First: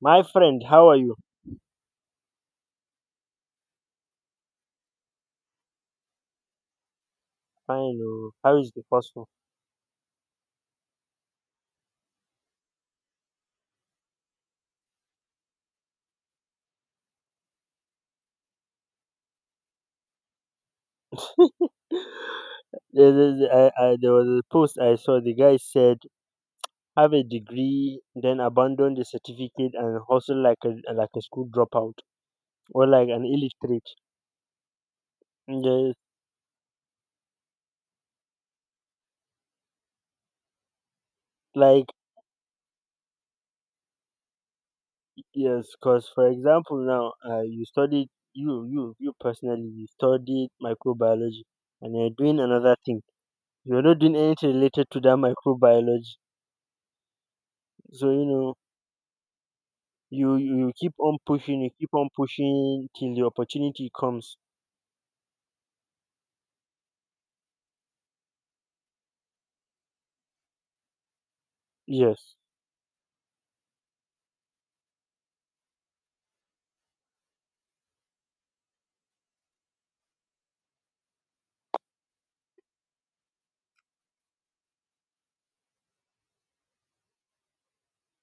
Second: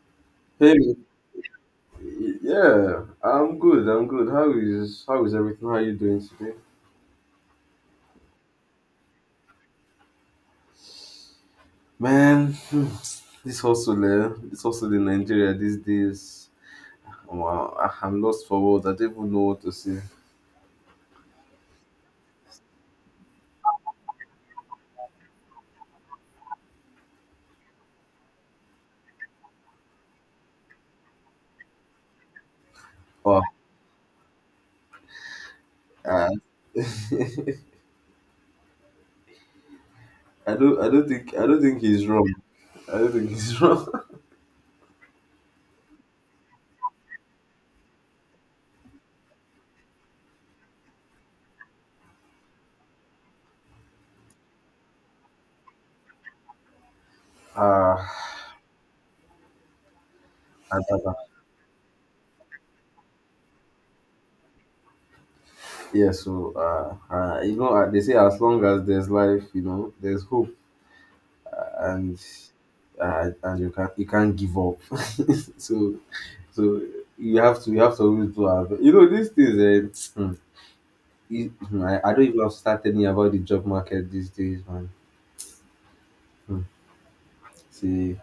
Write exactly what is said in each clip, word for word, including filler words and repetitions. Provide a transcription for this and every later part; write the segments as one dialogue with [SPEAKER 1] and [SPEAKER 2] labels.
[SPEAKER 1] My friend, how
[SPEAKER 2] Hey,
[SPEAKER 1] are you?
[SPEAKER 2] yeah, I'm good. I'm good. How is how is everything? How are you doing today,
[SPEAKER 1] Fine. Oh. How is the hustle?
[SPEAKER 2] man? hmm, This hustle, eh? This hustle in Nigeria these days. Wow, I- I'm lost for words. I don't even know what to say.
[SPEAKER 1] There is- I- I- there was a post I saw. The guy said, "Have a degree, then abandon the certificate and hustle like a like a school dropout or like an
[SPEAKER 2] Oh,
[SPEAKER 1] illiterate." Yes.
[SPEAKER 2] uh, I don't. I don't think. I don't think
[SPEAKER 1] like
[SPEAKER 2] he's wrong. I don't think he's wrong.
[SPEAKER 1] yes, because, for example, now uh, you studied, you you you personally, you studied microbiology, and you're doing another thing. You're not doing anything related to that microbiology.
[SPEAKER 2] Uh,
[SPEAKER 1] So you know, you you
[SPEAKER 2] uh,
[SPEAKER 1] keep
[SPEAKER 2] uh,
[SPEAKER 1] on pushing, you keep on pushing till the opportunity comes.
[SPEAKER 2] yeah. So, uh, uh, you know, uh, they say as long as there's life, you know, there's hope, and
[SPEAKER 1] Yes.
[SPEAKER 2] uh, and you can you can't give up. So. So you have to you have to always do our best. You know these things. Uh, it- I, I don't even have to start telling you about the job market these days, man. Hmm. See,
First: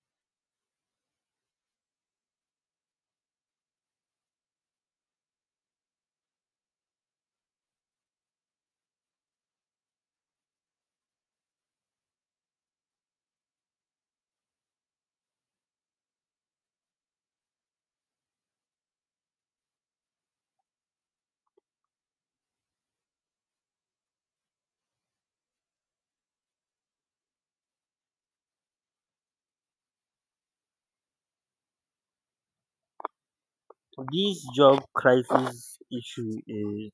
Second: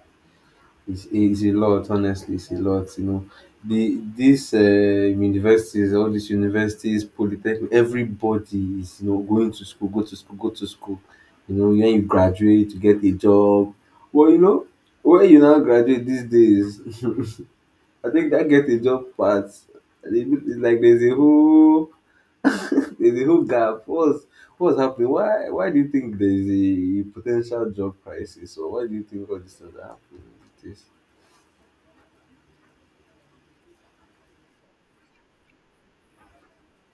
[SPEAKER 2] it's, it's a lot. Honestly, it's a lot. You know, the these uh, universities, all these universities, polytechnic, everybody is you know going to school, go to school, go to school. You know, when you graduate, you get a job. Well, you know, when you now graduate these days, I think that get a job part. It's like there's a whole There's a whole gap. What's what's happening? Why why do you think there is a potential job crisis, or why do you think all these things are happening? It is.
[SPEAKER 1] This job crisis issue is,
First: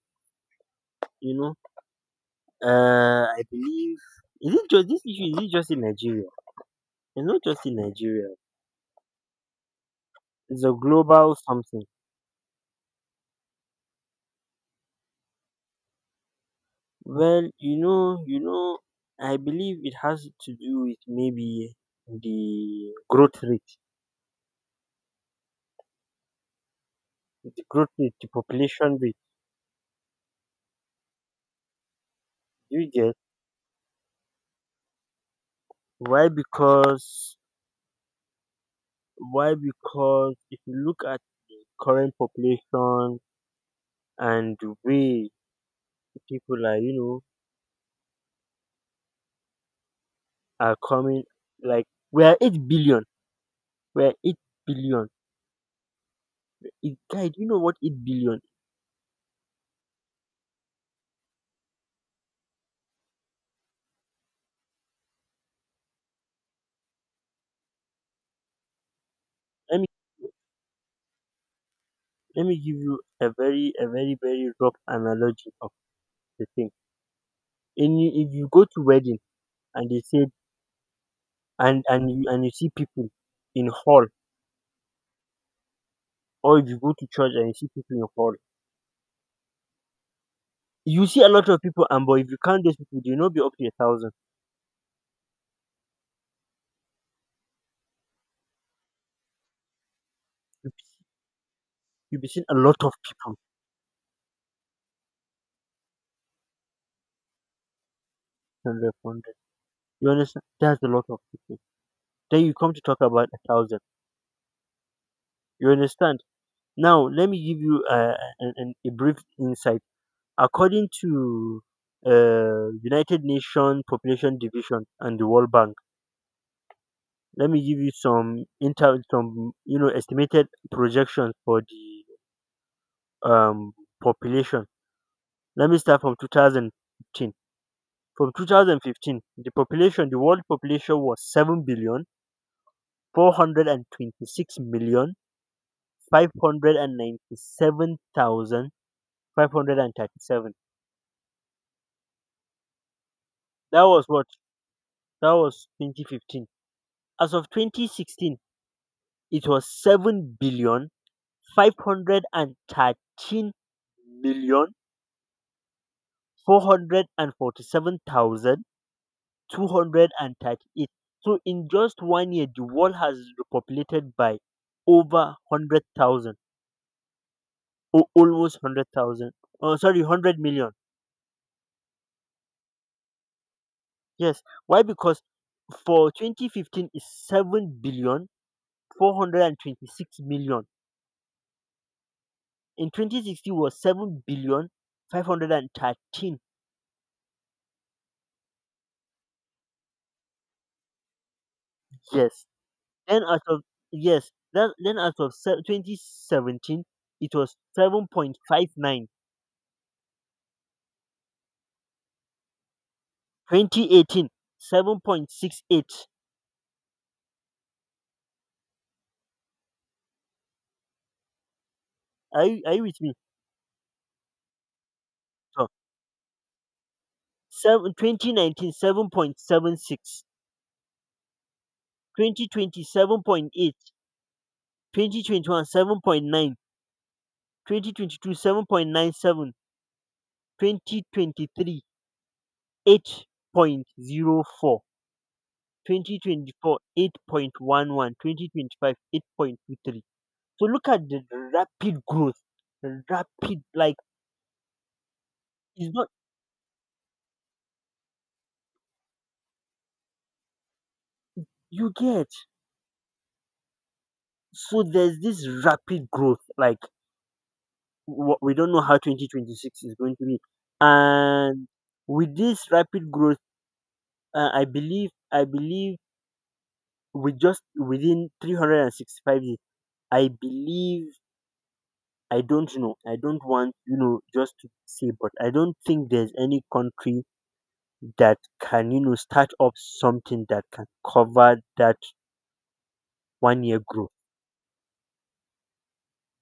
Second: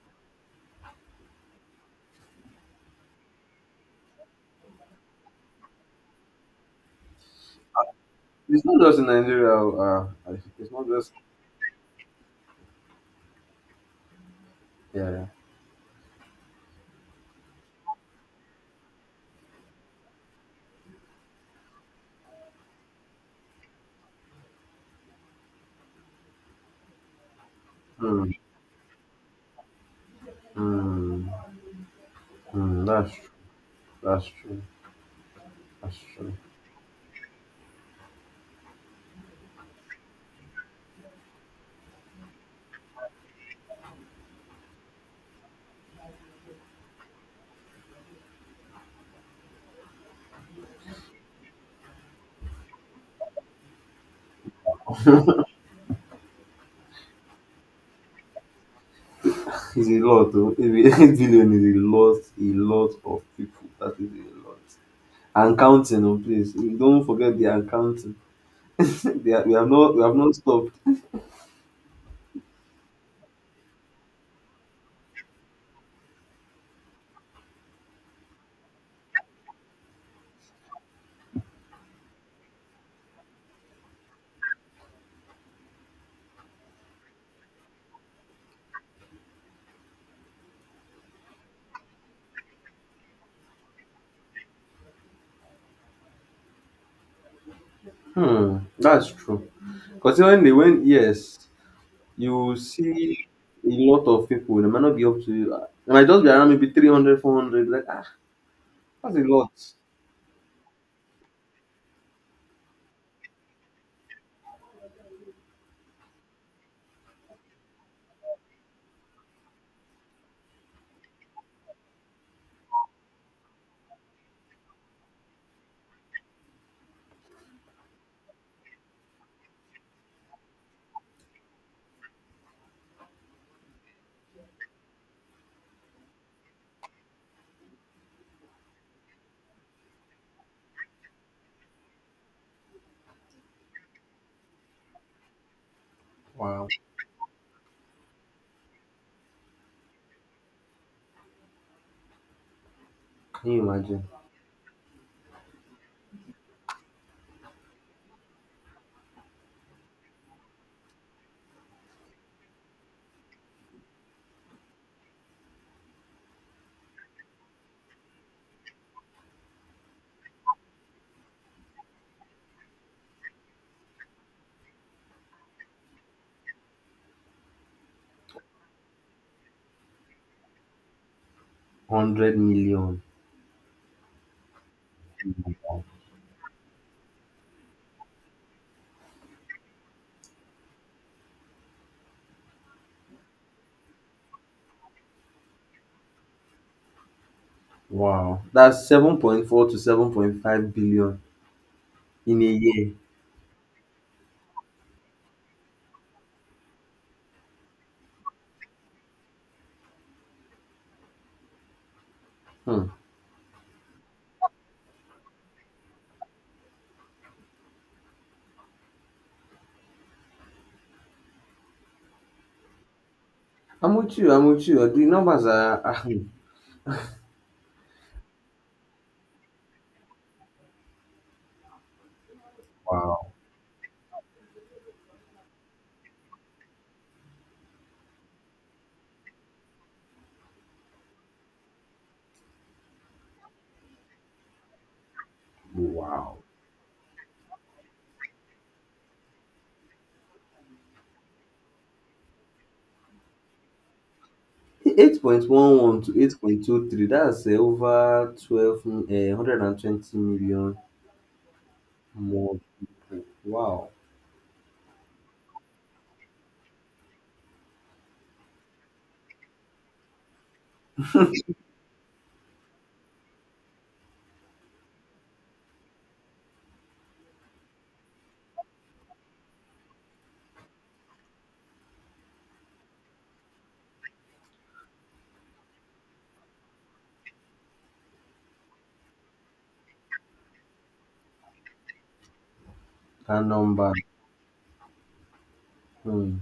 [SPEAKER 1] you know, uh I believe, is it just this issue, is it just in Nigeria? It's not just in Nigeria.
[SPEAKER 2] It's not just in Nigeria. Uh,
[SPEAKER 1] It's
[SPEAKER 2] it's
[SPEAKER 1] a
[SPEAKER 2] not just.
[SPEAKER 1] global something.
[SPEAKER 2] Yeah. Yeah.
[SPEAKER 1] Well, you know, you know I believe it has to do with maybe the growth rate, the growth rate the
[SPEAKER 2] Hmm.
[SPEAKER 1] population rate.
[SPEAKER 2] Hmm. Hmm.
[SPEAKER 1] You
[SPEAKER 2] That's
[SPEAKER 1] get?
[SPEAKER 2] true. That's true. That's
[SPEAKER 1] why
[SPEAKER 2] true.
[SPEAKER 1] because Why? Because if you look at the current population and the way people are, you know, are coming, like, we are eight billion. We are eight billion. It, guy, do you know what eight billion?
[SPEAKER 2] It's a lot. Oh. Eight billion is a lot. A lot of people. That is a lot. And counting, oh, please. You don't forget they are counting. they are, we have
[SPEAKER 1] Let me
[SPEAKER 2] not. We have not stopped.
[SPEAKER 1] let me give you a very, a very very rough analogy of the thing. In If you go to wedding and they say, and and you and you see people in hall, or if you go to church and you see people in hall, you see a lot of people. And but if you count those people, they will not be up to a thousand.
[SPEAKER 2] Hmm. That's true. Considering they went, yes.
[SPEAKER 1] You'll be seeing a
[SPEAKER 2] You
[SPEAKER 1] lot of
[SPEAKER 2] see
[SPEAKER 1] people,
[SPEAKER 2] a lot of people. They might not be up to, uh, they might just be around maybe three hundred, four hundred. Like, ah
[SPEAKER 1] than five
[SPEAKER 2] that's a
[SPEAKER 1] hundred.
[SPEAKER 2] lot.
[SPEAKER 1] You understand? That's a lot of people. Then you come to talk about a thousand. You understand? Now let me give you uh, an, a brief insight. According to uh, United Nations Population Division and the World Bank, let me give you some inter some you know, estimated projections for the um, population. Let me start from two thousand fifteen. From two thousand fifteen, the population, the world population was 7 billion four hundred and twenty six million five
[SPEAKER 2] Wow.
[SPEAKER 1] hundred and ninety seven thousand five hundred and thirty seven.
[SPEAKER 2] Can you
[SPEAKER 1] That was
[SPEAKER 2] imagine?
[SPEAKER 1] what? That was twenty fifteen. As of twenty sixteen, it was seven billion five hundred and thirteen million four hundred and forty seven thousand two hundred and thirty eight. So in just one year, the world has repopulated by over hundred thousand or almost hundred thousand. Oh, sorry, hundred million.
[SPEAKER 2] one hundred million.
[SPEAKER 1] Yes. Why? Because for twenty fifteen is seven billion four hundred and twenty six million. In twenty sixteen was seven billion five hundred and thirteen.
[SPEAKER 2] Wow. That's seven point four to seven point five billion in a
[SPEAKER 1] Yes.
[SPEAKER 2] year.
[SPEAKER 1] Then as of, yes, that, then as of se- twenty seventeen, it was seven point five nine.
[SPEAKER 2] Hmm.
[SPEAKER 1] Eighteen, seven point six eight. Are you, are you with me?
[SPEAKER 2] i'm with you i'm with you the numbers
[SPEAKER 1] So,
[SPEAKER 2] are, ah, hmm.
[SPEAKER 1] seven, twenty nineteen,
[SPEAKER 2] Wow.
[SPEAKER 1] twenty twenty one, seven point nine, twenty twenty two, nine seven, twenty twenty three, eight point zero four, twenty
[SPEAKER 2] Wow.
[SPEAKER 1] twenty four eight point one one, twenty, eight point two three. So look at the rapid growth, rapid, like, it's
[SPEAKER 2] eight point one one
[SPEAKER 1] not.
[SPEAKER 2] to eight point two three, that's, uh, over twelve, uh, one hundred twenty million
[SPEAKER 1] You get?
[SPEAKER 2] more. Wow,
[SPEAKER 1] So there's this rapid growth, like, wha- we don't know how twenty twenty six is going to be, and with this rapid growth, uh, i believe i believe we just within three hundred and sixty five days, I believe. I don't know. I don't want, you know, just to say, but I don't think there's any country that can, you know, start up something that can cover that
[SPEAKER 2] that
[SPEAKER 1] one year
[SPEAKER 2] number.
[SPEAKER 1] growth.
[SPEAKER 2] Hmm.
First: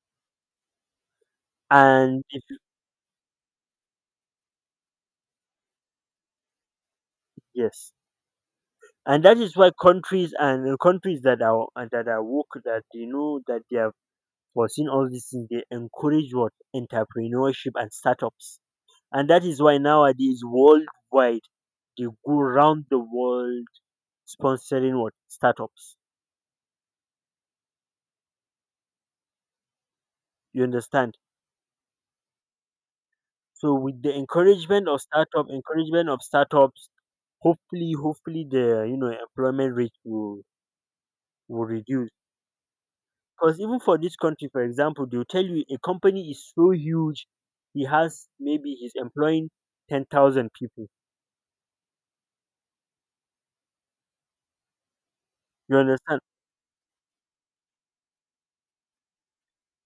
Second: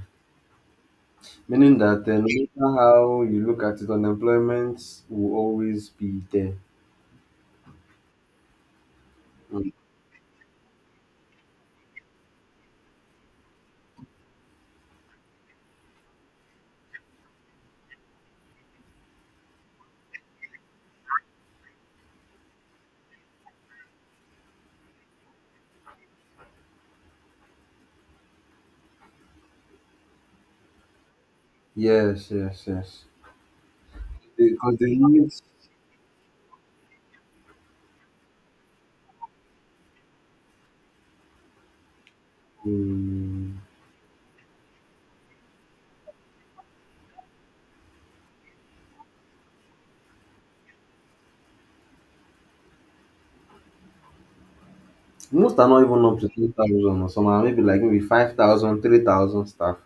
[SPEAKER 2] Meaning that, uh, no
[SPEAKER 1] And if you,
[SPEAKER 2] matter how you look at it, unemployment will always be there.
[SPEAKER 1] yes, and that is
[SPEAKER 2] Mm.
[SPEAKER 1] why countries and uh, countries that are and that are woke, that they know that they have foreseen all these things, they encourage what? Entrepreneurship and startups. And that is why nowadays worldwide they go around the world sponsoring what? Startups. You understand?
[SPEAKER 2] Yes, yes, yes.
[SPEAKER 1] So with the
[SPEAKER 2] Because
[SPEAKER 1] encouragement
[SPEAKER 2] they
[SPEAKER 1] of
[SPEAKER 2] need,
[SPEAKER 1] startup, encouragement of startups, hopefully, hopefully the, you know, employment rate will will reduce. Because
[SPEAKER 2] um,
[SPEAKER 1] even for this country, for example, they'll tell you a company is so huge, he has maybe he's employing ten thousand people.
[SPEAKER 2] most are
[SPEAKER 1] You
[SPEAKER 2] not even up
[SPEAKER 1] understand?
[SPEAKER 2] to three thousand, or some are maybe, like, maybe five thousand, three thousand staff.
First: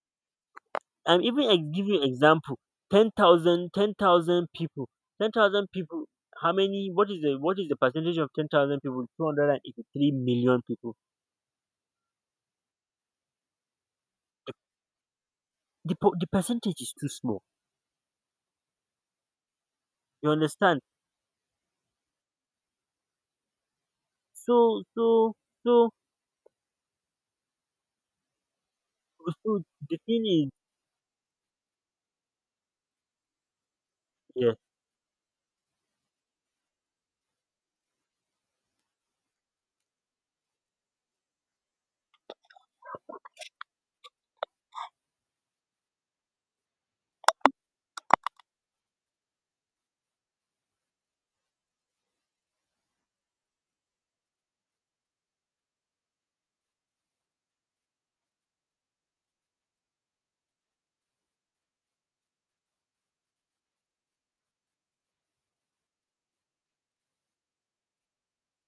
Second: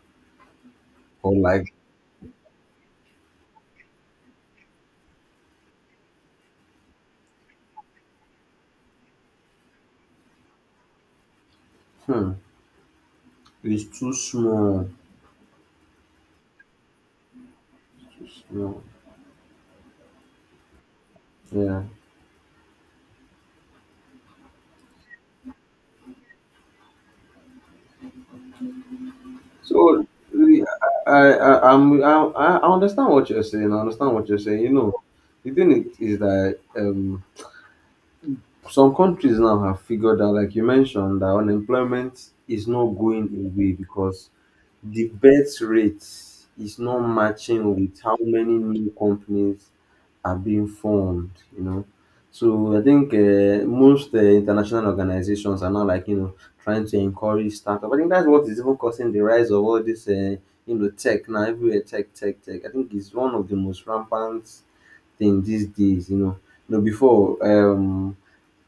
[SPEAKER 1] I'm
[SPEAKER 2] Or,
[SPEAKER 1] even I
[SPEAKER 2] like,
[SPEAKER 1] give you example, ten thousand, ten thousand people, ten thousand people. How many? What is the what is the percentage of ten thousand people? Two hundred and eighty-three million people.
[SPEAKER 2] hmm, it's too small.
[SPEAKER 1] The po- the percentage is too small.
[SPEAKER 2] Too small.
[SPEAKER 1] You understand?
[SPEAKER 2] Yeah.
[SPEAKER 1] So so so so the
[SPEAKER 2] So
[SPEAKER 1] thing is,
[SPEAKER 2] really, I I I I'm, I I I understand what you're saying. I understand what you're
[SPEAKER 1] yeah.
[SPEAKER 2] saying. You know, the thing is, is that um some countries now have figured out, like you mentioned, that unemployment is not going away because the birth rate is not matching with how many new companies are being formed, you know. So I think, uh, most uh, international organizations are now, like, you know, trying to encourage startup. I think that's what is even causing the rise of all this, uh, you know, tech now, everywhere tech, tech, tech. I think it's one of the most rampant things these days, you know. You know, before, um,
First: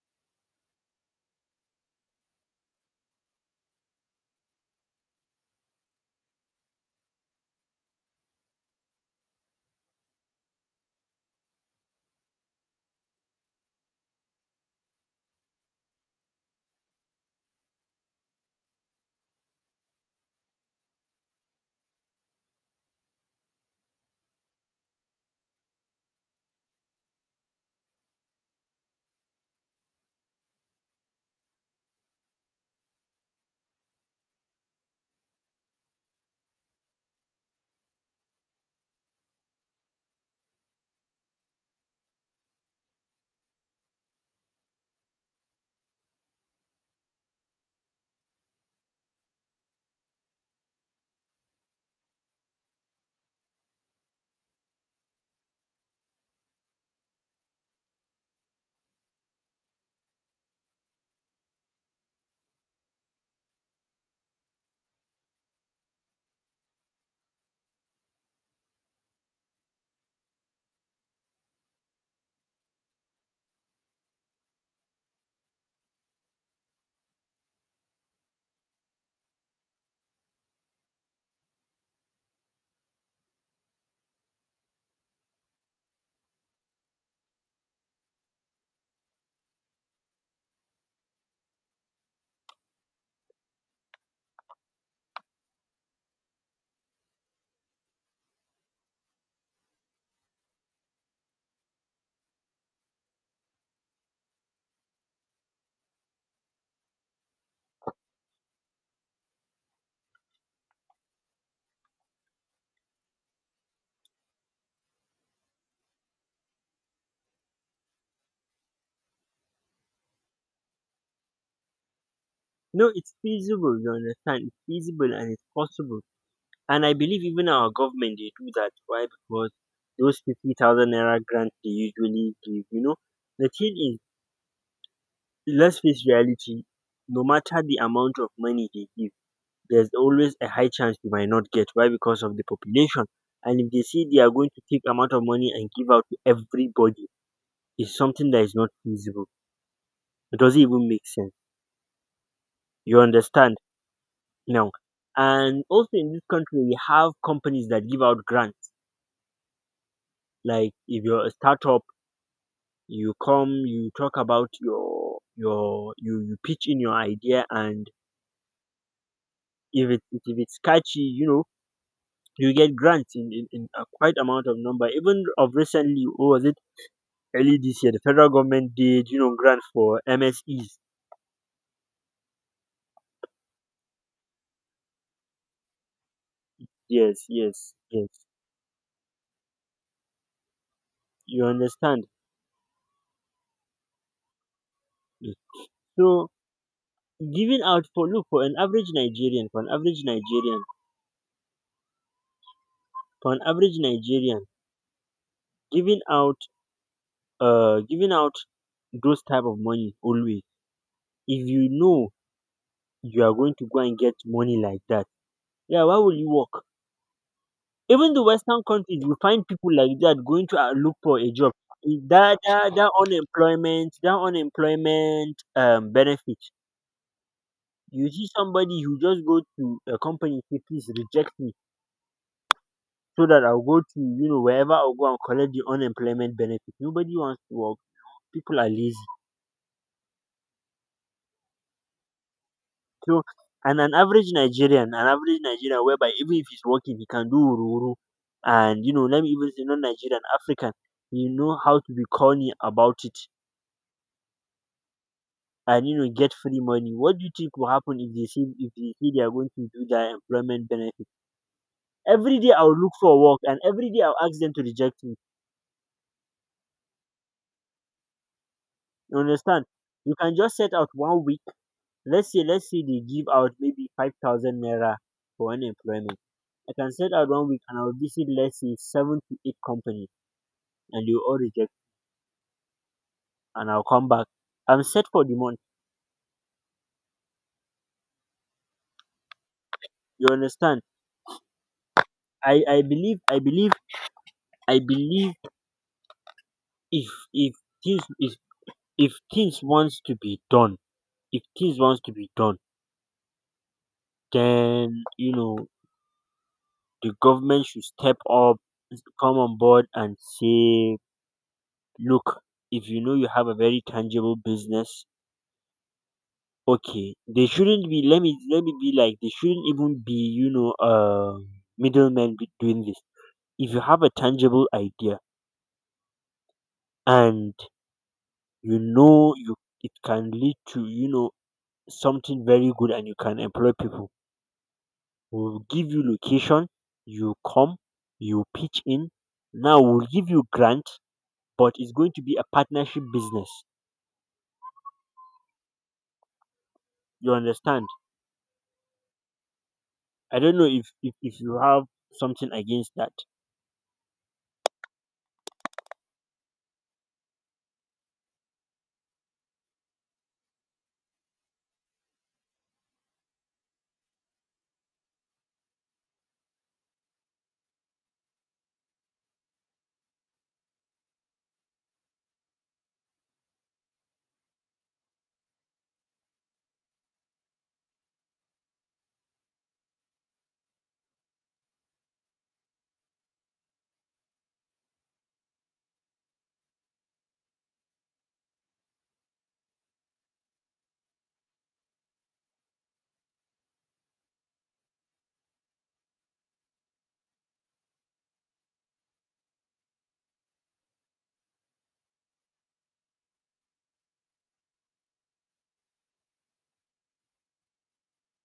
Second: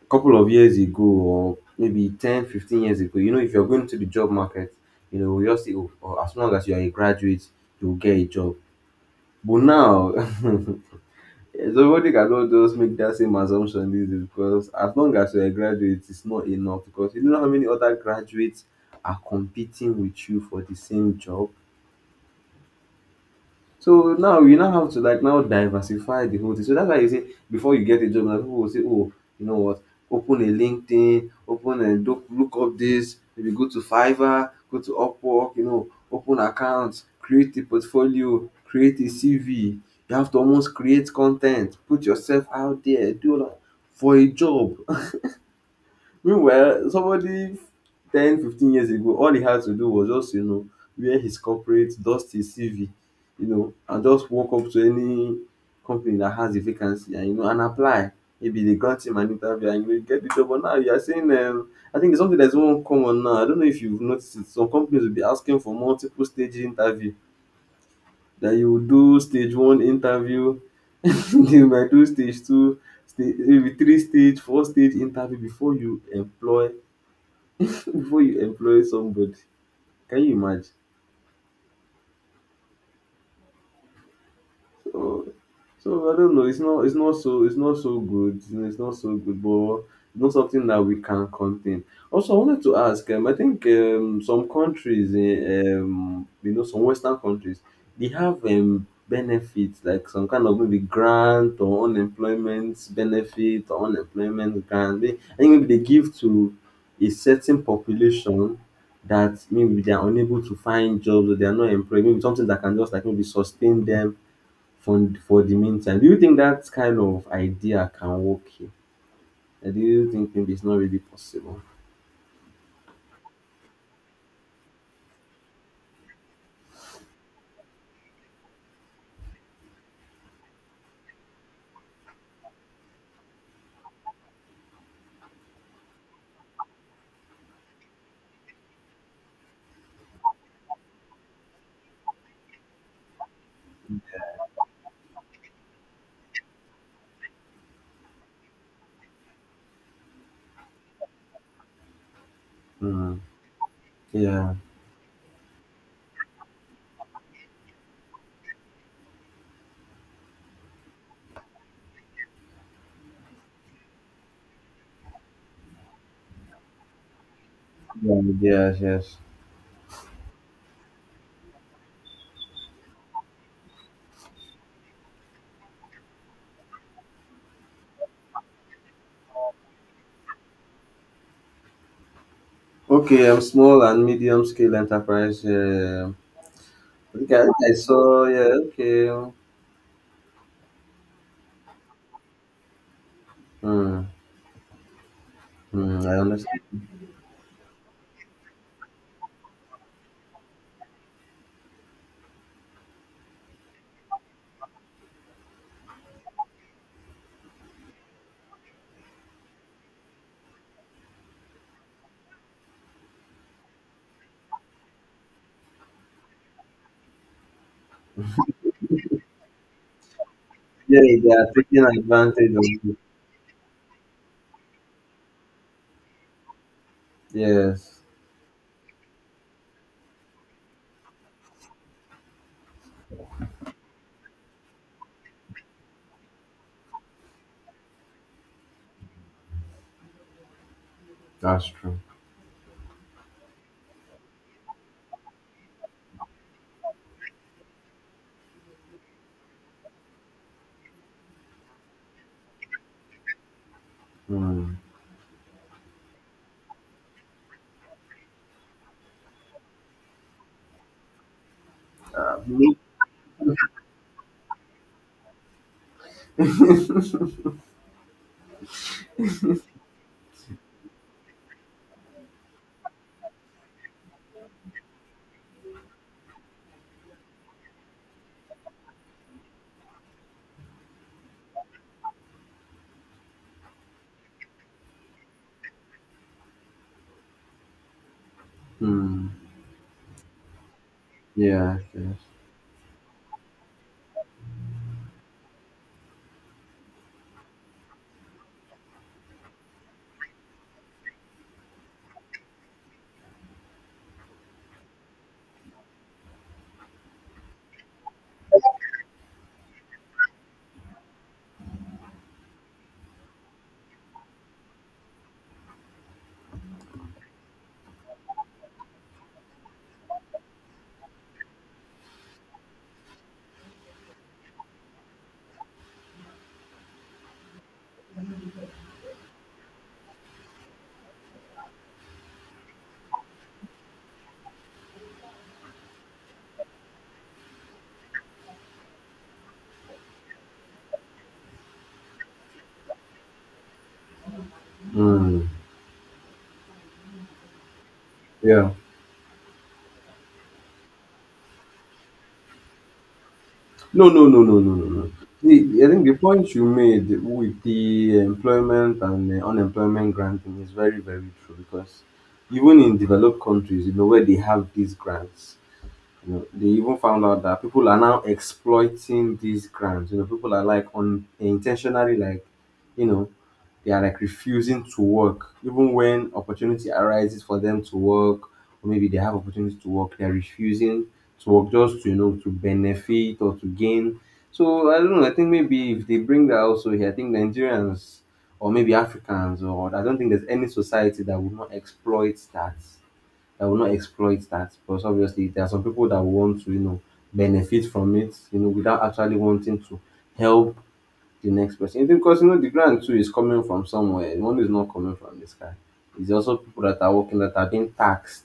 [SPEAKER 2] couple of years ago, or maybe ten, fifteen years ago, you know if you're going to the job market, you know we just say, oh, or as long as you are a graduate, you'll get a job, but now somebody cannot just make that same assumption these days, because as long as you're a graduate, it's not enough, because you don't know how many other graduates are competing with you for the same job. So now you now have to, like, now diversify the whole thing. So that's why you say, before you get a job, now people will say, oh, you know what? Open a LinkedIn, open and look, look up this. Maybe go to Fiverr, go to Upwork. You know, open accounts, create a portfolio, create a C V. You have to almost create content, put yourself out there, do all that for a job. Meanwhile, somebody ten, fifteen years ago, all he had to do was just, you know, wear his corporate, dust his C V, you know, and just walk up to any company that has a vacancy and, you know, and apply. Maybe they grant him an interview and, you know, you get the job. But now you are saying, um, I think it's something that's more common now. I don't know if you've noticed it. Some companies will be asking for multiple stage interview. That you will do stage one interview, you might do stage two, stage, maybe three stage, four stage interview, before you employ before you employ somebody. Can you imagine? So, so I don't know. It's not. It's not so. It's not so good. You know, it's not so good, but it's not something that we can contain. Also, I wanted to ask. Um, I think, um, some countries, eh, um, you know, some Western countries, they have, um, benefits like some kind of maybe grant or unemployment benefit or unemployment grant. They, I think maybe they give to a certain population that maybe they are unable to find jobs or they are not employed. Maybe something that can just, like, maybe sustain them for for the meantime. Do you think that kind of idea can work here? I do you think maybe it's not really possible?
[SPEAKER 1] No, it's feasible. You understand? It's feasible and it's possible. And I believe even our government they do that. Why? Because those fifty thousand naira grants they usually give. You know, the thing is, let's face reality. No matter the amount of money they give, there's always a high chance you might not get. Why? Because of the population. And if they see they are going to take amount of money and give out to everybody, it's something that is not feasible. It doesn't even make sense. You
[SPEAKER 2] Mm,
[SPEAKER 1] understand
[SPEAKER 2] yeah.
[SPEAKER 1] now. And also in this country, we have companies that give out grants. Like if you're a startup, you come, you talk about your, your you you pitch in your idea, and
[SPEAKER 2] Yeah. Yes, yes.
[SPEAKER 1] if it if it's catchy, you know, you get grants in, in, in a quite amount of number. Even of recently, what was it? Early this year, the federal government did, you know, grant for M S Es.
[SPEAKER 2] Okay, um, small and medium scale enterprise. Yeah. I
[SPEAKER 1] Yes,
[SPEAKER 2] think I, I
[SPEAKER 1] yes, yes.
[SPEAKER 2] saw, yeah, okay.
[SPEAKER 1] You understand.
[SPEAKER 2] Hmm. Hmm. I
[SPEAKER 1] So
[SPEAKER 2] understand.
[SPEAKER 1] giving out for, look, for an average Nigerian, for an average Nigerian, for an average Nigerian, giving out, uh giving out those type of money always, if you know you are going to go and get money like that, yeah, why will you work? Even the Western countries, you find people like that going to, uh, look
[SPEAKER 2] Yeah,
[SPEAKER 1] for
[SPEAKER 2] they
[SPEAKER 1] a
[SPEAKER 2] are
[SPEAKER 1] job.
[SPEAKER 2] taking
[SPEAKER 1] Eh, That
[SPEAKER 2] advantage of
[SPEAKER 1] that that
[SPEAKER 2] it.
[SPEAKER 1] unemployment, that unemployment um benefit.
[SPEAKER 2] Yes,
[SPEAKER 1] You see somebody who just go to a company, say please reject me, so that I'll go to, you know, wherever I'll go and collect the unemployment benefit. Nobody wants to work. People are lazy.
[SPEAKER 2] that's true.
[SPEAKER 1] So, and an average Nigerian, an average Nigerian, whereby even if he's working, he can do ururu. And you know, let me even say not Nigerian, African. You know how to be corny about it,
[SPEAKER 2] Hmm.
[SPEAKER 1] and you know, get free money. What do you think will happen if they see if they see they are going to do their employment benefit? Every day I'll look for work, and every day I'll ask them to reject me. You understand? You can just set out one week. Let's say let's say they give out maybe five thousand naira for unemployment. I can set out one week and I'll visit, let's say, seven to eight companies, and you all reject, and I'll come back. I'm set for the month.
[SPEAKER 2] Hmm.
[SPEAKER 1] You understand?
[SPEAKER 2] Yeah, yes.
[SPEAKER 1] I, I believe I believe I believe, if if things if if things wants to be done, if things wants to be done, then, you know, the government should step up, come on board and say, look, if you know you have a very tangible business, okay. They shouldn't be, let me let me be like, they shouldn't even be, you know, uh middlemen be doing this. If you have a tangible idea, and you know, you it can lead to, you know, something very good, and you can employ people, we'll give you location, you come, you pitch in, now we'll give you grant, but it's going to be a partnership business.
[SPEAKER 2] Hmm.
[SPEAKER 1] You understand?
[SPEAKER 2] Yeah.
[SPEAKER 1] I don't know if, if, if you have something against that.
[SPEAKER 2] No, no, no, no, no, no, no. The, I think the point you made with the employment and, uh, unemployment granting is very, very true, because even in developed countries, you know, where they have these grants, you know, they even found out that people are now exploiting these grants. You know, people are, like, on intentionally, like, you know, they are, like, refusing to work even when opportunity arises for them to work, or maybe they have opportunity to work, they are refusing to work just to you know to benefit or to gain. So I don't know. I think maybe if they bring that also here, I think Nigerians or maybe Africans, or I don't think there's any society that would not exploit that. I will not exploit that, because obviously there are some people that want to, you know, benefit from it, you know, without actually wanting to help the next person. You think, because you know the grant too is coming from somewhere. The money is not coming from the sky. It's also people that are working that are being taxed.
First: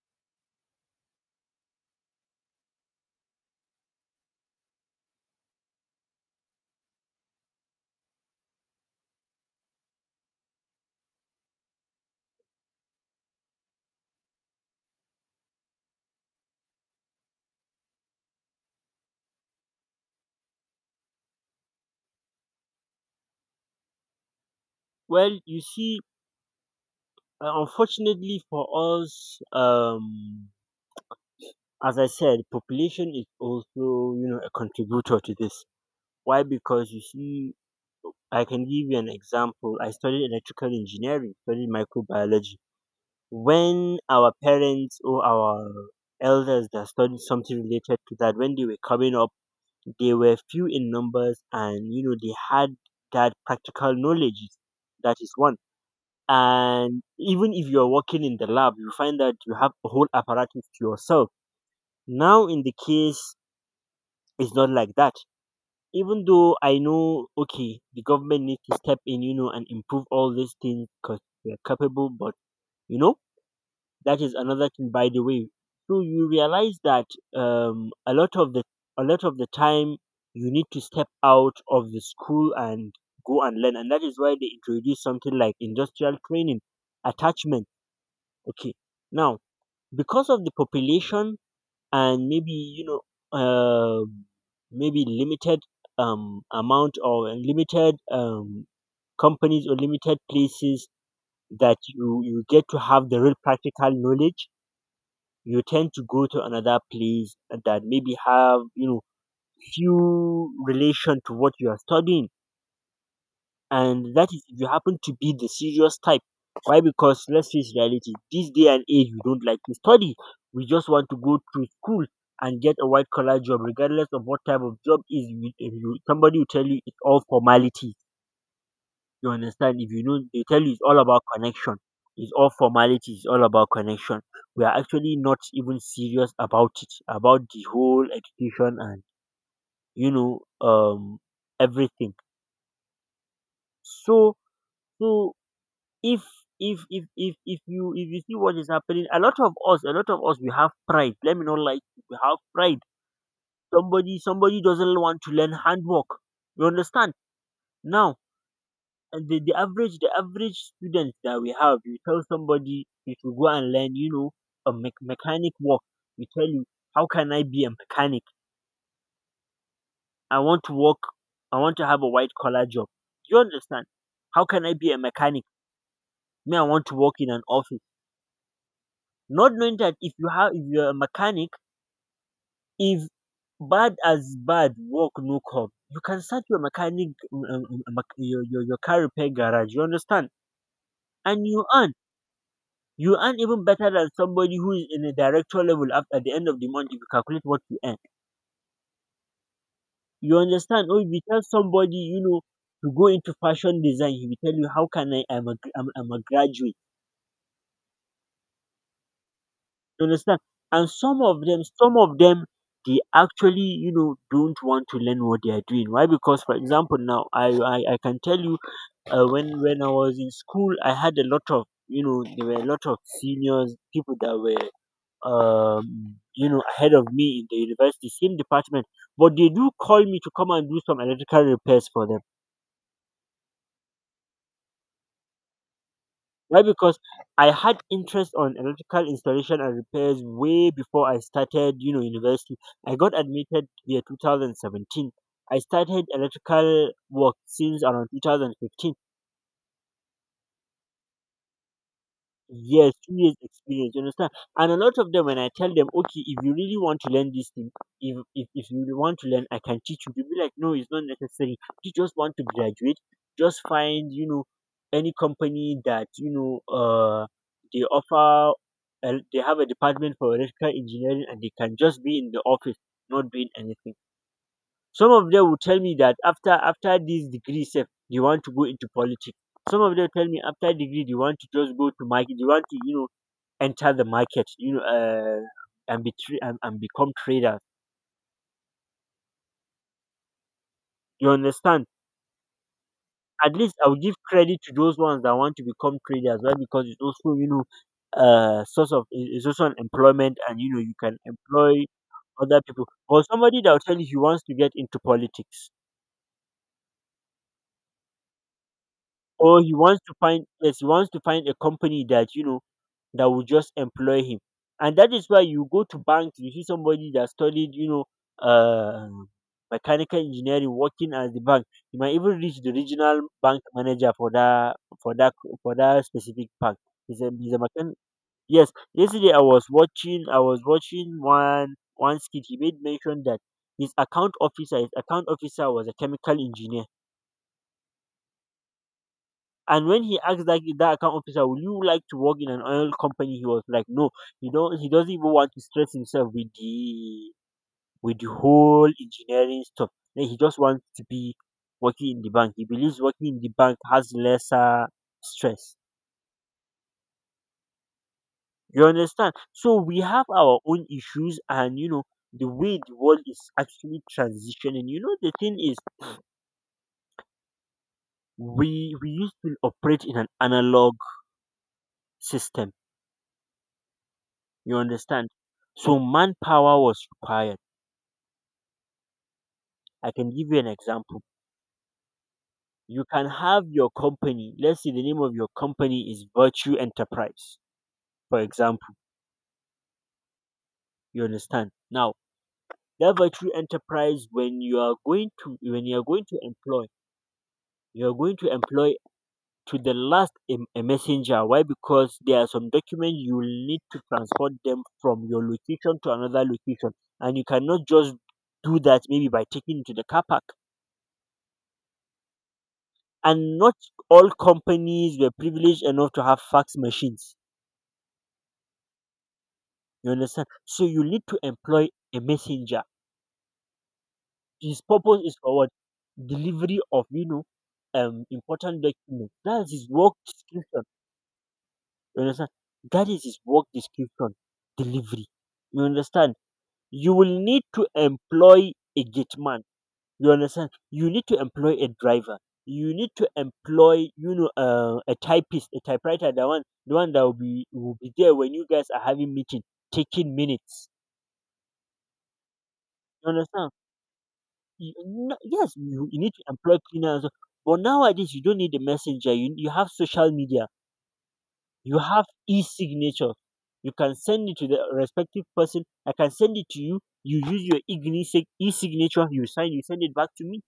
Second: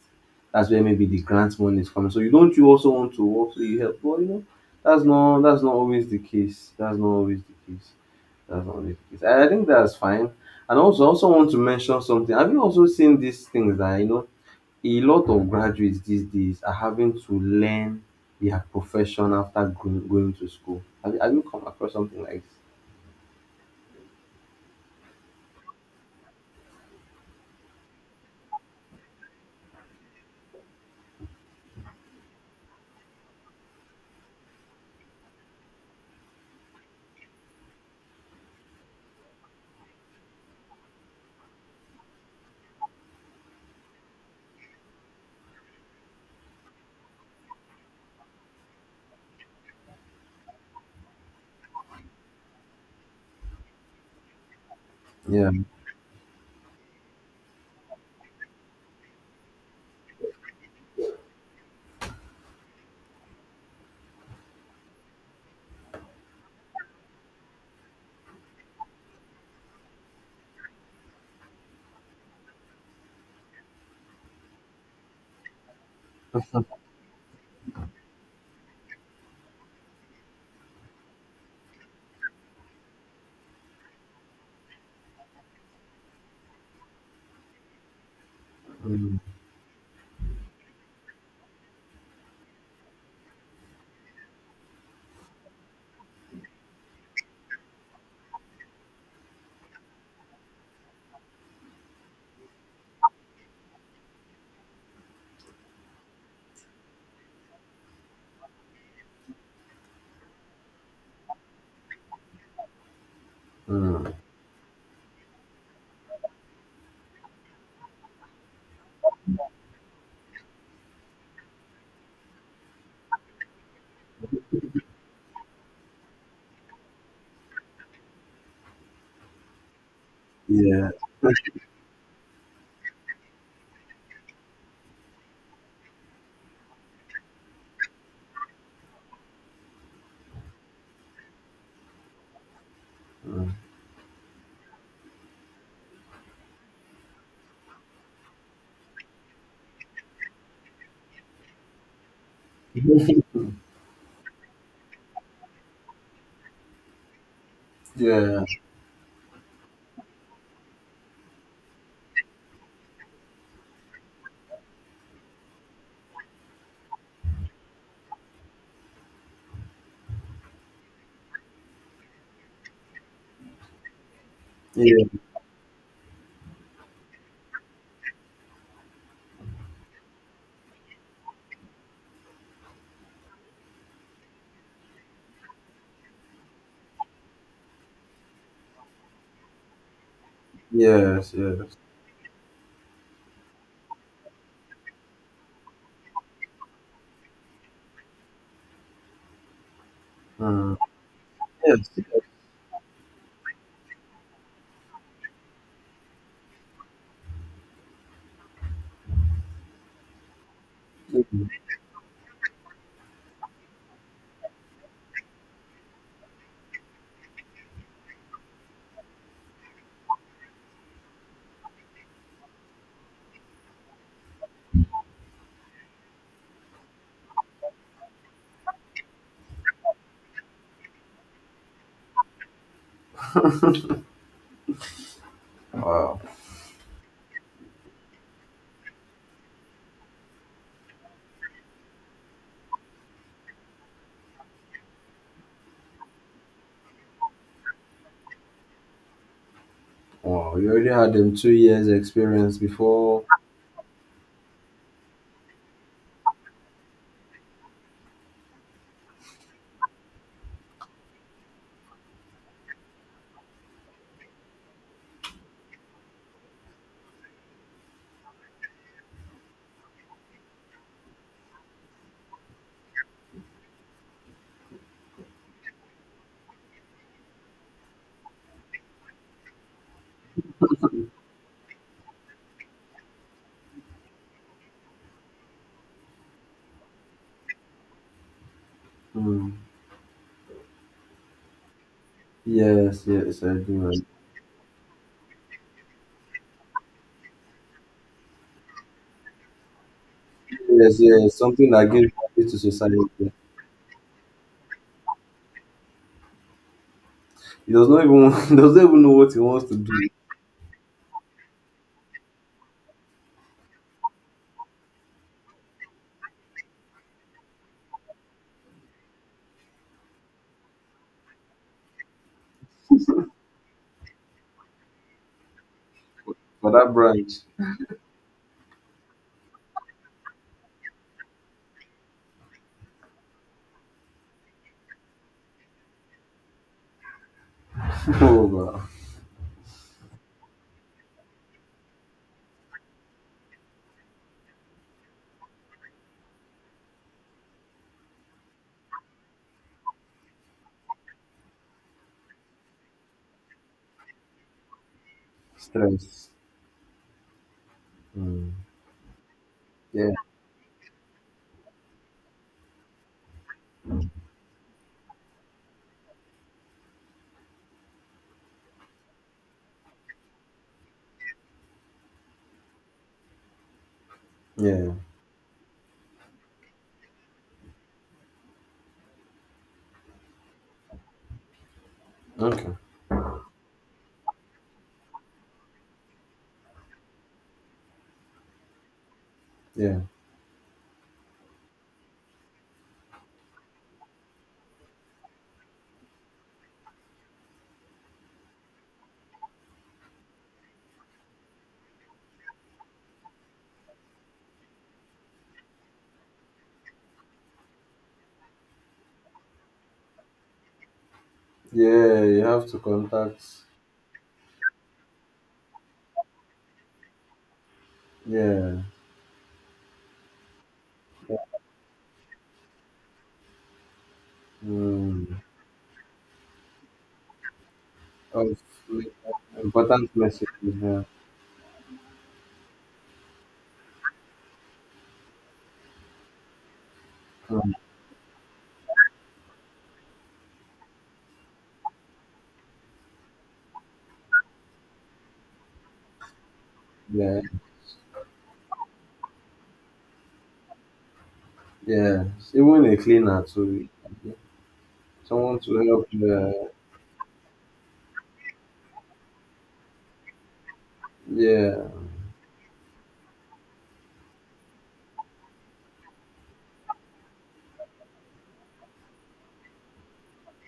[SPEAKER 2] That's where maybe the grant money is coming. So you don't you also want to work so you help? Well, you know, that's not that's not always the case. That's not always the case. That's not always the case. I, I think that's fine. And also, I also want to mention something. Have you also seen these things that you know a lot of graduates these days are having to learn their profession after going, going to school. Have, you- have you come across something like
[SPEAKER 1] Well, you see, uh, unfortunately for us, um as I said, population is also, you know, a contributor to this. Why? Because you see, I can give you an example. I studied electrical engineering, studied microbiology. When our parents or our elders that studied something related to that, when they were coming up, they were few in numbers, and you know, they had that practical knowledge. That is
[SPEAKER 2] this? Yeah.
[SPEAKER 1] one. And even if you're working in the lab, you find that you have a whole apparatus to yourself. Now in the case it's not like that. Even though I know, okay, the government needs to step in, you know, and improve all these things because they're capable, but you know, that is another thing, by the way. So you realize that, um, a lot of the a lot of the time you need to step out of the school and go and learn, and that is why they introduce something like industrial training attachment. Okay, now, because of the population and maybe, you know, uh, maybe limited um amount or limited um companies or limited places, that you you get to have the real practical knowledge, you tend to go to another place that maybe have, you know, few relation to what you are studying, and that is if you happen to be the serious type. Why? Because let's face reality. This day and age, we don't like to study. We just want to go to school and get a white collar job, regardless of what type of job is. you- If you, somebody will tell you it's all formality. You understand? If you know, they tell you it's
[SPEAKER 2] Yeah.
[SPEAKER 1] all about connection. It's all formality. It's all about connection. We are actually not even serious about it, about the whole education and you know um everything. So so if if if if if you, if you see what is happening, a lot of us, a lot of us we have pride. Let me not like we have pride somebody somebody doesn't want to learn handwork, you understand? Now,
[SPEAKER 2] Yeah.
[SPEAKER 1] and the, the average the average student that we have, you tell somebody you should go and learn, you know, a me- mechanic work. We tell you, how can I be a mechanic? I want to work. I want to have a white collar job. You understand? How can I be a
[SPEAKER 2] Yeah.
[SPEAKER 1] mechanic? Me, I want to work in an office, not knowing that if you have if you're a mechanic, If bad as bad work no come, you can start your mechanic um, um, um, um, mech- your, your your car repair garage. You understand?
[SPEAKER 2] Yes.
[SPEAKER 1] And you
[SPEAKER 2] Yes.
[SPEAKER 1] earn. You earn even better than somebody who is in a director level af- at the end of the month, if you calculate what you earn. You
[SPEAKER 2] Mm.
[SPEAKER 1] understand? Or if you tell
[SPEAKER 2] Yes.
[SPEAKER 1] somebody, you know, to go into fashion design, he will tell you, how can I I'm a gr- I'm, I'm a graduate. You understand? And some of
[SPEAKER 2] Definitely.
[SPEAKER 1] them, some of them they actually, you know, don't want to learn what they are doing. Why? Because for example now, I I, I can tell you, uh, when when I was in school, I had a lot of, you know, there were a lot of seniors, people that were, um, you know, ahead of me in the university, same department, but they do call me to come and do some electrical repairs for them.
[SPEAKER 2] Wow.
[SPEAKER 1] Why? Because I had interest on electrical installation and repairs way before I started, you know, university. I got admitted year twenty seventeen. I started electrical work since around two thousand fifteen.
[SPEAKER 2] Wow. You already had them two years experience
[SPEAKER 1] Yes, two
[SPEAKER 2] before.
[SPEAKER 1] years experience. You understand? And a lot of them, when I tell them, okay, if you really want to learn this thing, if if, if you really want to learn, I can teach you. They'll be like, no, it's not necessary. You just want to graduate. Just find, you know, any company that, you know, uh, they offer, uh, they have a department for electrical engineering, and they can just be in the office, not doing anything. Some of them will tell me that after after this degree, self, they want to go into politics. Some of them tell me after degree they want to just go to market, they want to, you know, enter the market, you know, uh, and be tra- and, and become traders,
[SPEAKER 2] Mm.
[SPEAKER 1] you understand?
[SPEAKER 2] Yes. Yes.
[SPEAKER 1] At
[SPEAKER 2] I
[SPEAKER 1] least
[SPEAKER 2] do.
[SPEAKER 1] I'll give credit to those ones that want to become traders, right, because it's also, you know, uh source of it- it's also an employment, and you know, you
[SPEAKER 2] Yes.
[SPEAKER 1] can
[SPEAKER 2] Yes. Something
[SPEAKER 1] employ
[SPEAKER 2] that gives value to
[SPEAKER 1] other people. But
[SPEAKER 2] society.
[SPEAKER 1] somebody that will tell you he wants to get into politics,
[SPEAKER 2] He does not even, he does not even know what he
[SPEAKER 1] or
[SPEAKER 2] wants
[SPEAKER 1] he
[SPEAKER 2] to do
[SPEAKER 1] wants to find, yes, he wants to find a company that, you know, that will just employ him. And that is why you go to banks, you see somebody that studied, you know, uh, mechanical engineering working as the bank. You might even reach the regional bank manager for that, for that for that specific
[SPEAKER 2] for
[SPEAKER 1] bank.
[SPEAKER 2] that
[SPEAKER 1] He's a
[SPEAKER 2] branch.
[SPEAKER 1] he's a mechan- Yes, yesterday I was watching, I was watching one one skit. He made mention that his account officer his account officer was a chemical engineer.
[SPEAKER 2] Oh, wow.
[SPEAKER 1] And when he asked that, that account officer, "Would you like to work in an oil company?" He was like, "No, he don't. He doesn't even want to stress himself with the with the whole engineering stuff. Then he just wants to be working in the bank. He believes working in the bank has lesser stress."
[SPEAKER 2] Stress. Mm.
[SPEAKER 1] You understand? So we
[SPEAKER 2] Yeah,
[SPEAKER 1] have our own issues, and you know the way the world is actually transitioning. You know the thing is, we we used to operate in an analog system. You
[SPEAKER 2] yeah.
[SPEAKER 1] understand? So manpower was required. I can give you an example.
[SPEAKER 2] Okay.
[SPEAKER 1] You can have your company, let's say the name of your company is Virtue Enterprise, for example.
[SPEAKER 2] Yeah.
[SPEAKER 1] You understand? Now, that Virtue Enterprise, when you are going to when you are going to employ, you are going to employ to the last a, a messenger. Why? Because there are some documents you will need to transport them from your location to another location. And you cannot just do that maybe by taking it to the car park.
[SPEAKER 2] Yeah, you have to contact,
[SPEAKER 1] And not all companies were privileged enough to have fax machines.
[SPEAKER 2] yeah.
[SPEAKER 1] You understand? So you need to employ a messenger. His purpose is
[SPEAKER 2] Mm.
[SPEAKER 1] for what? Delivery of, you know, um
[SPEAKER 2] Of,
[SPEAKER 1] important
[SPEAKER 2] like,
[SPEAKER 1] documents. That is his
[SPEAKER 2] important
[SPEAKER 1] work
[SPEAKER 2] messages,
[SPEAKER 1] description.
[SPEAKER 2] yeah.
[SPEAKER 1] You understand? That is his work description. Delivery. You understand? You will need
[SPEAKER 2] Mm,
[SPEAKER 1] to employ a gate man. You understand? You need to employ a driver. You need to employ, you know, uh, a typist, a typewriter, the one, the one that will
[SPEAKER 2] yeah.
[SPEAKER 1] be will be there when you guys are having meeting, taking minutes.
[SPEAKER 2] Yeah. Even a
[SPEAKER 1] You
[SPEAKER 2] cleaner
[SPEAKER 1] understand?
[SPEAKER 2] to
[SPEAKER 1] Y- No,
[SPEAKER 2] someone
[SPEAKER 1] yes,
[SPEAKER 2] to help
[SPEAKER 1] you, you
[SPEAKER 2] you.
[SPEAKER 1] need to
[SPEAKER 2] Uh,
[SPEAKER 1] employ cleaners. But nowadays, you don't need a messenger. You, you have social media.
[SPEAKER 2] yeah.
[SPEAKER 1] You have e-signature. You can send it to the respective person. I can send it to you. You use your igni- sig- e-signature. You sign. You send it back to me.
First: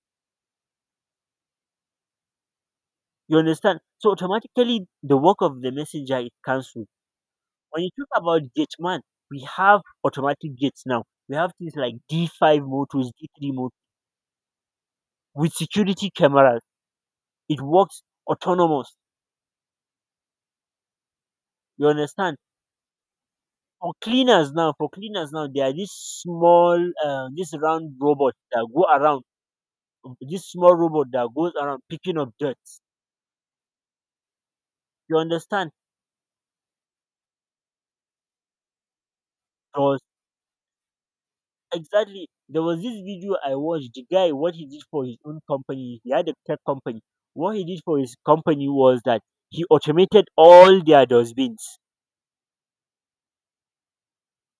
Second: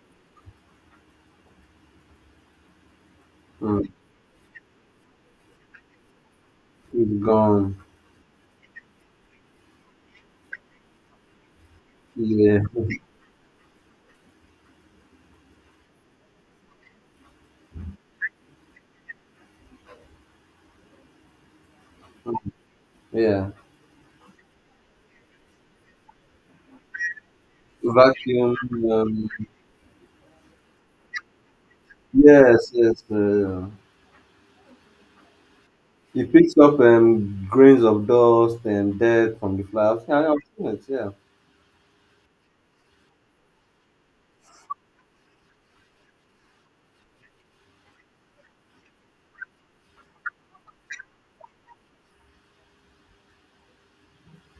[SPEAKER 1] You understand?
[SPEAKER 2] Mm.
[SPEAKER 1] So automatically, the work of the messenger is cancelled.
[SPEAKER 2] With gum.
[SPEAKER 1] When you talk about gate man, we have automatic gates now. We have things like
[SPEAKER 2] Yeah.
[SPEAKER 1] D five motors, D three motors with security cameras. It works autonomous. You understand?
[SPEAKER 2] Yeah.
[SPEAKER 1] For cleaners now, for cleaners now, there are these small, uh, this round robot
[SPEAKER 2] Vacuum,
[SPEAKER 1] that go around,
[SPEAKER 2] um,
[SPEAKER 1] this small robot that goes around picking up dirt.
[SPEAKER 2] yes, yes, uh,
[SPEAKER 1] You understand?
[SPEAKER 2] he picks up um grains of dust and dirt from the
[SPEAKER 1] Because
[SPEAKER 2] flower. Yeah, I've seen it, yeah.
[SPEAKER 1] exactly, there was this video I watched. The guy, what he did for his own company, he had a tech company. What he did for his company was that he automated all their dustbins.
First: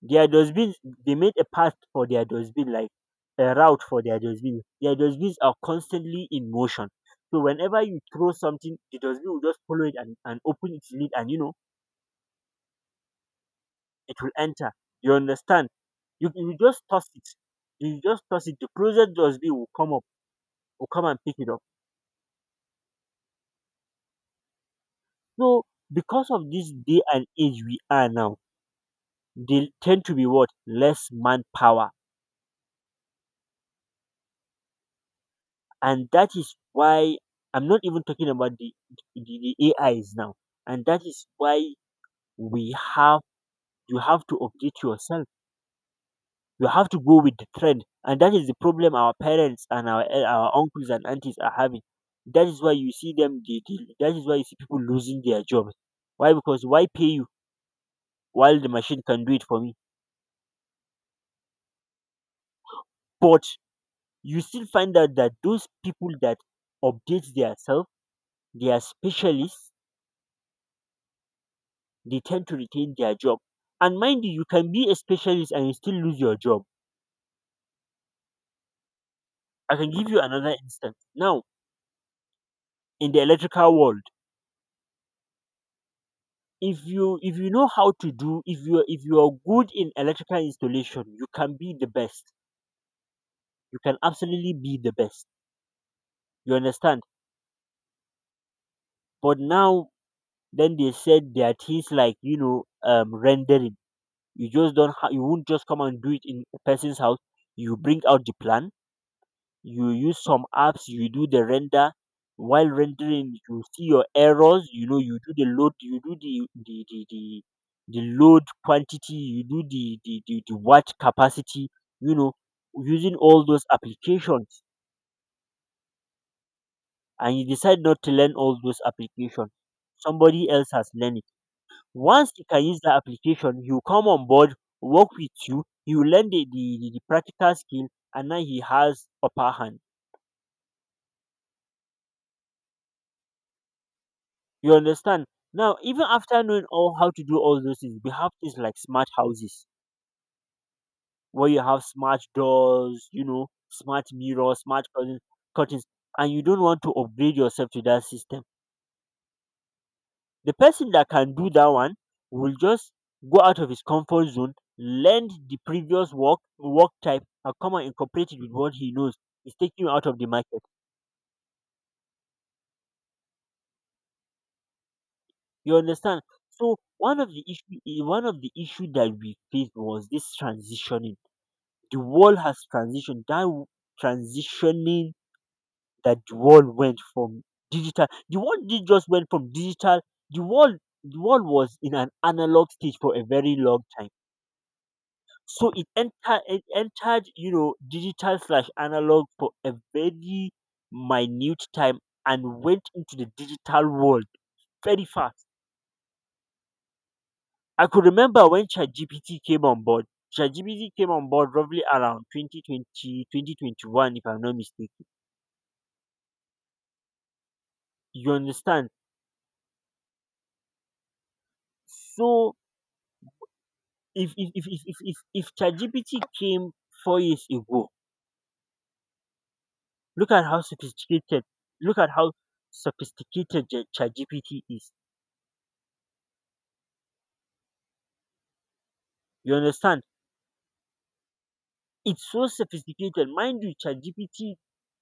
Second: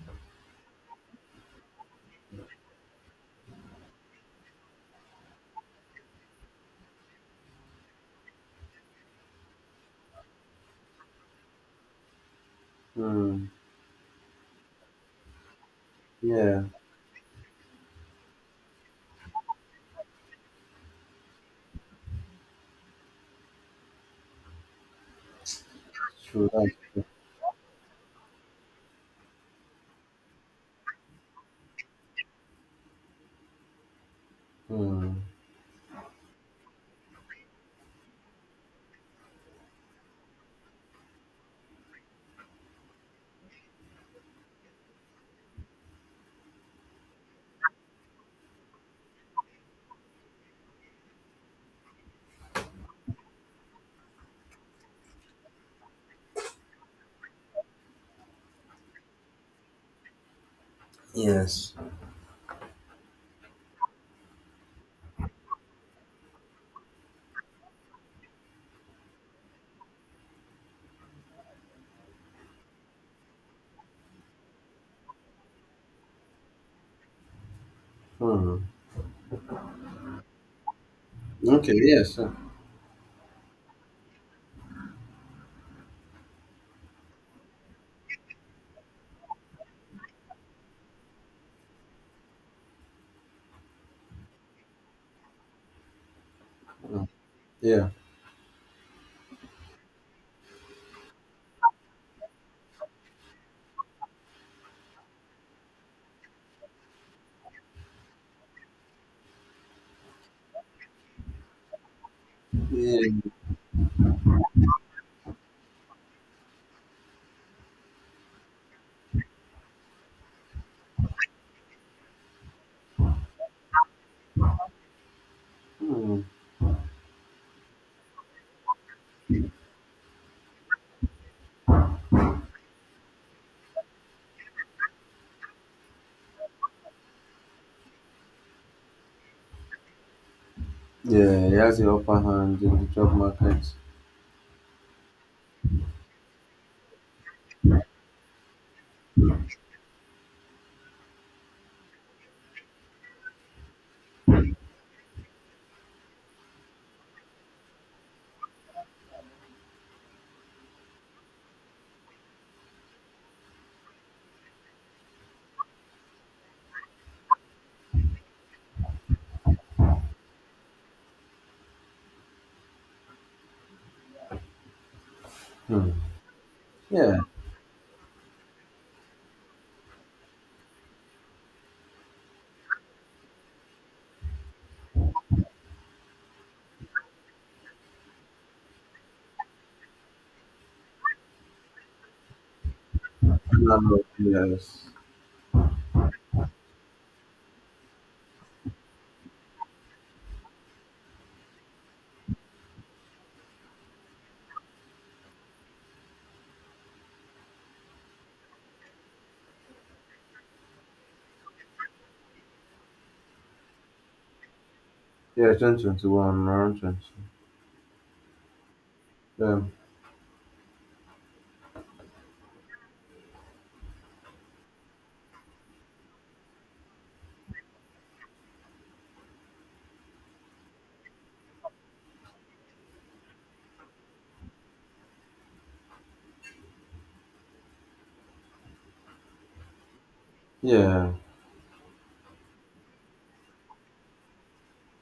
[SPEAKER 1] Their dustbins, they made a path for their dustbin, like a route for their dustbin. Their dustbins are constantly in motion. So whenever you throw something, the dustbin will just follow it and, and open its lid, and you know,
[SPEAKER 2] Mm.
[SPEAKER 1] it will enter. You understand? You, you
[SPEAKER 2] Yeah.
[SPEAKER 1] just toss it. You just toss it. The closest dustbin will come up, will come and pick it up. So because
[SPEAKER 2] True.
[SPEAKER 1] of
[SPEAKER 2] That's
[SPEAKER 1] this day
[SPEAKER 2] true.
[SPEAKER 1] and age we are now, they tend to be what? Less manpower.
[SPEAKER 2] Hmm.
[SPEAKER 1] And that is why, I'm not even talking about the, the, the AIs now. And that is why we have, you have to update yourself, you have to go with the trend. And that is the problem our parents and our el- our uncles and aunties are having. That is why you see them, they, they- that is why you see people losing their jobs. Why? Because why pay you while the machine can do it for me?
[SPEAKER 2] Yes.
[SPEAKER 1] But you still find out that those people that update themselves, they are specialists, they tend to retain their job. And mind you, you can be a specialist and you still lose your job.
[SPEAKER 2] Hmm.
[SPEAKER 1] I can give you another instance. Now,
[SPEAKER 2] Okay. Yes. uh,
[SPEAKER 1] in the electrical world, if you if you know how to do, if you if you are good in electrical installation, you can be the best. You can absolutely be the best. You understand?
[SPEAKER 2] uh, Yeah.
[SPEAKER 1] But now then they said there are things like, you know, um rendering. You just don't ha- you won't just come and do it in a person's house. You bring out the plan, you use some apps, you do the render. While
[SPEAKER 2] Yeah.
[SPEAKER 1] rendering you see your errors, you know, you do the load, you do the the the, the the load quantity, you do the the, the the watt capacity, you know, using all those applications.
[SPEAKER 2] Hmm.
[SPEAKER 1] And you decide not to learn all those applications, somebody else has learned it. Once he can use that application, he will come on board, work with you. He will learn the the, the, the practical skill, and now he has upper hand.
[SPEAKER 2] Yeah. He has the upper hand in the job market.
[SPEAKER 1] You understand? Now, even after knowing all how to do all those things, we have things like smart houses where you have smart doors, you know, smart mirrors, smart curtains, curtains, and you don't want to upgrade yourself to that system. The person that can do that one will just go out of his comfort zone, learn the previous work work type, and come and incorporate it with what he knows. It's taking you out of the market. You
[SPEAKER 2] Hmm.
[SPEAKER 1] understand? So
[SPEAKER 2] Yeah.
[SPEAKER 1] one of the issue, eh, one of the issue that we faced was this transitioning. The world has transitioned. That w- transitioning That the world went from digital, the world did just went from digital. The world, the world was in an analog stage for a very long
[SPEAKER 2] No,
[SPEAKER 1] time.
[SPEAKER 2] yes.
[SPEAKER 1] So it entered, it entered, you know, digital slash analog for a very minute time and went into the digital world very fast. I could remember when ChatGPT came on board. ChatGPT came on board roughly around twenty twenty, twenty twenty-one, if I'm not mistaken.
[SPEAKER 2] Yeah. Twenty twenty one. Around twenty.
[SPEAKER 1] You understand?
[SPEAKER 2] Um,
[SPEAKER 1] So if if if if if if, if ChatGPT came four years ago, look at how sophisticated, look at how sophisticated Ja- ChatGPT is. You understand?
[SPEAKER 2] yeah.
[SPEAKER 1] It's so sophisticated. Mind you, ChatGPT,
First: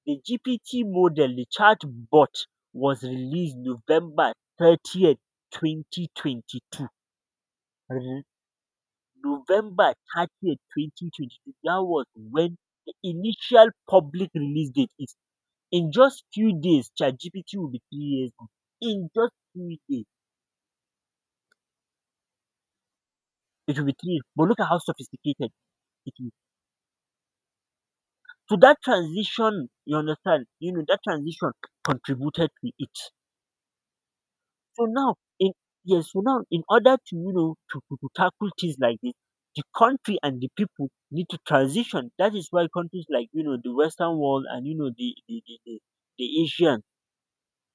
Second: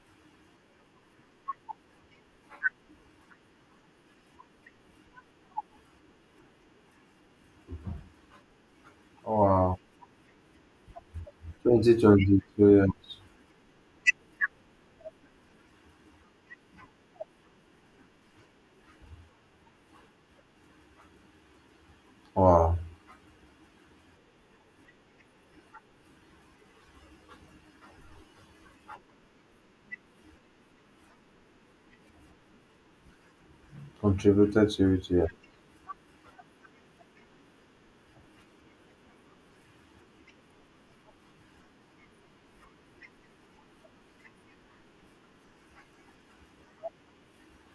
[SPEAKER 1] the G P T model, the chat bot was released November thirtieth, twenty twenty-two. Re-
[SPEAKER 2] Wow.
[SPEAKER 1] November thirtieth, twenty twenty-two. That
[SPEAKER 2] Twenty
[SPEAKER 1] was
[SPEAKER 2] twenty
[SPEAKER 1] when
[SPEAKER 2] two. Yes.
[SPEAKER 1] the initial public release date is. In just few days, ChatGPT will be three years old. In just few days,
[SPEAKER 2] Wow.
[SPEAKER 1] it will be three years. But look at how sophisticated it is. So that transition, you understand, you know, that transition contributed to it.
[SPEAKER 2] Contributed
[SPEAKER 1] So
[SPEAKER 2] to it.
[SPEAKER 1] now,
[SPEAKER 2] Yeah.
[SPEAKER 1] in yes, so now in order to you know to, to, to tackle things like this, the country and the people need to transition. That is why countries like you know the Western world and you know the the the, the, the Asian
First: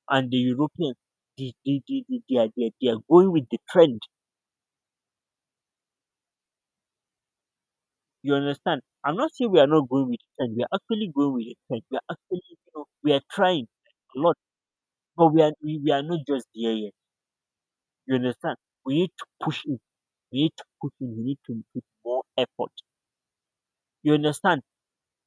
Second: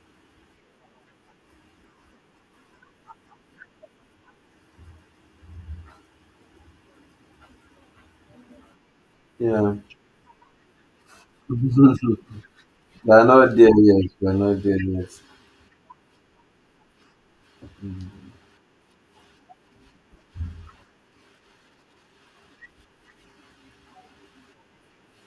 [SPEAKER 1] and the Europeans, they, they, they, they, they, are, they, are, they are going with the trend. You understand? I'm not saying we are
[SPEAKER 2] Yeah.
[SPEAKER 1] not going with the trend. We are actually going with the trend. We are actually, you know, we are
[SPEAKER 2] They're not
[SPEAKER 1] trying
[SPEAKER 2] there yet.
[SPEAKER 1] a
[SPEAKER 2] They're
[SPEAKER 1] lot,
[SPEAKER 2] not there yet.
[SPEAKER 1] but we are we, we are not just there yet. You
[SPEAKER 2] Mm.
[SPEAKER 1] understand? We need to push it. We need to push in. We need to put more effort. You understand?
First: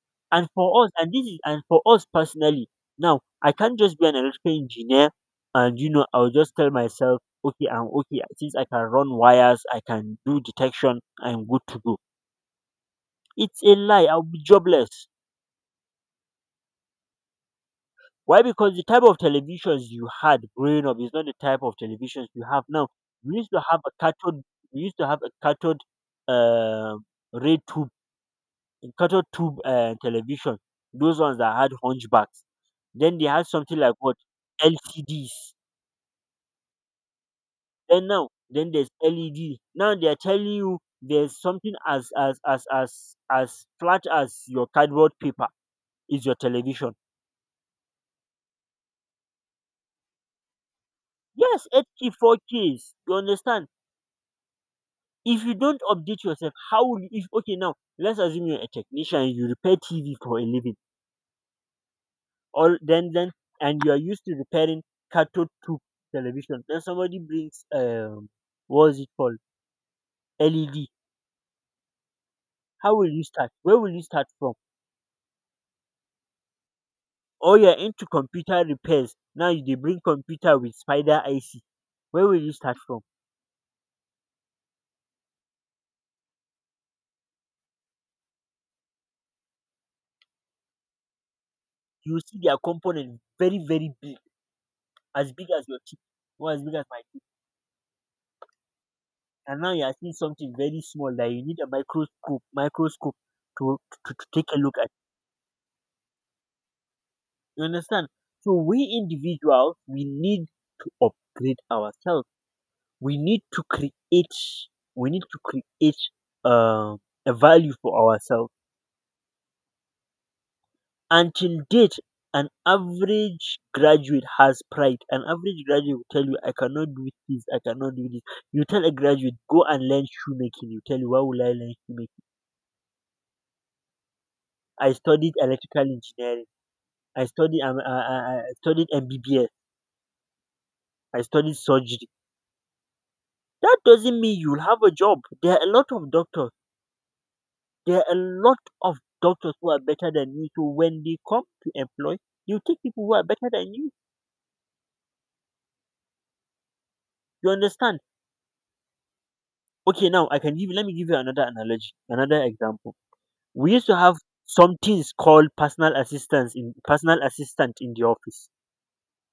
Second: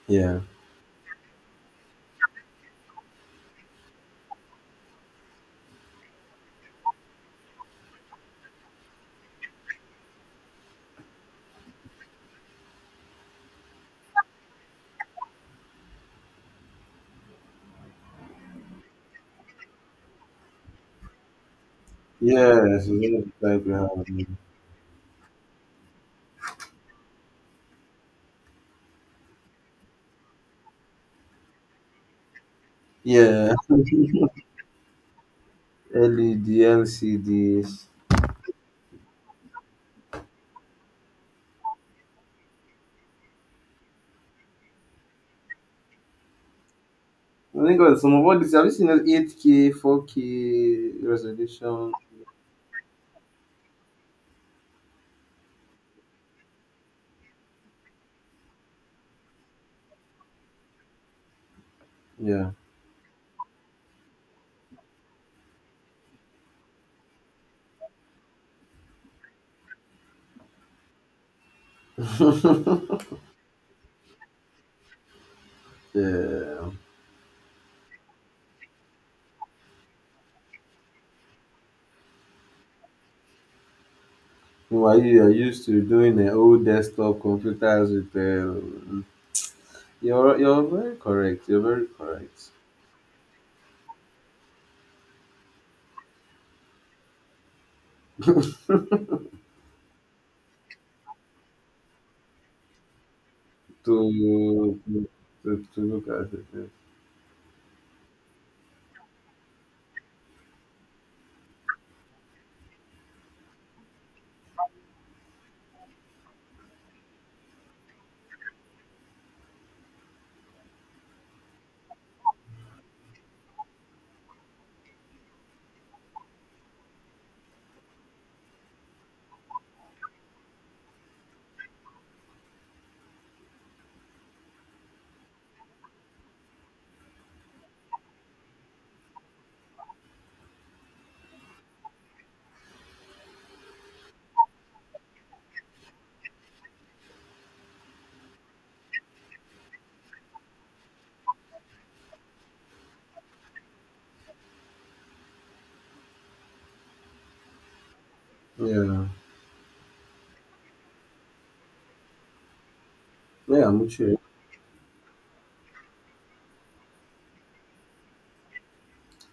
[SPEAKER 2] Yeah.
[SPEAKER 1] And for us, and this is and for us personally, now I can't just be an electrical engineer, and you know I'll just tell myself, okay, I'm okay. Since I can run wires, I can do detection. I'm good to go. It's a lie. I'll be jobless. Why? Because the type of televisions you had growing up is not the type of televisions you have
[SPEAKER 2] Yes. It's
[SPEAKER 1] now.
[SPEAKER 2] not
[SPEAKER 1] We used to
[SPEAKER 2] like we
[SPEAKER 1] have a
[SPEAKER 2] have.
[SPEAKER 1] cathode. We used to have a cathode uh, ray tube, cathode tube uh, television. Those ones that had hunchbacks. Then they had
[SPEAKER 2] Yeah.
[SPEAKER 1] something like, what, L C Ds.
[SPEAKER 2] L E D L C Ds.
[SPEAKER 1] Then now, then there's L E D. Now they are telling you there's something as as as as as flat as your cardboard paper is your television.
[SPEAKER 2] I think, uh, some of all this, have you seen those eight K, four K
[SPEAKER 1] Yes,
[SPEAKER 2] resolution?
[SPEAKER 1] eight K, four Ks. You understand? If you don't update yourself, how will you, if, okay, now, let's assume you're a technician, you repair T V for a living,
[SPEAKER 2] Yeah.
[SPEAKER 1] or then then and you are used to repairing cathode tube television. Then somebody brings um what's it called, L E D. How will you start? Where will you start from?
[SPEAKER 2] Yeah.
[SPEAKER 1] Or you're into computer repairs now. you- They bring computer with Spider I C. Where will you start from?
[SPEAKER 2] Meanwhile, you are used to doing the old desktop computers with. Uh, you're you're very correct. You're very
[SPEAKER 1] You will see
[SPEAKER 2] correct
[SPEAKER 1] their component very, very big, as big as your chip, or as big as my, and now you are seeing something very small that you need a microscope microscope to,
[SPEAKER 2] to
[SPEAKER 1] to, to take a look at.
[SPEAKER 2] to, to look at it.
[SPEAKER 1] You understand? So we individuals, we need to upgrade ourselves. we need to create we need to create uh, a value for ourselves. Until date, an average graduate has pride. An average graduate will tell you, I cannot do this, I cannot do this. You tell a graduate, go and learn shoemaking, you tell, you, why will I learn shoemaking? I studied electrical engineering. I studied um, I, I I studied M B B S. I studied surgery. That doesn't mean you'll have a job. There are a lot of doctors. There are a lot of doctors who are better than you. So when they come to employ, you take people who are better than you. You understand?
[SPEAKER 2] Yeah. Yeah,
[SPEAKER 1] Okay, now I can give. Let me give you another analogy, another example.
[SPEAKER 2] yeah,
[SPEAKER 1] We used
[SPEAKER 2] I'm
[SPEAKER 1] to have
[SPEAKER 2] sure.
[SPEAKER 1] some things called personal assistants in personal assistant in the office.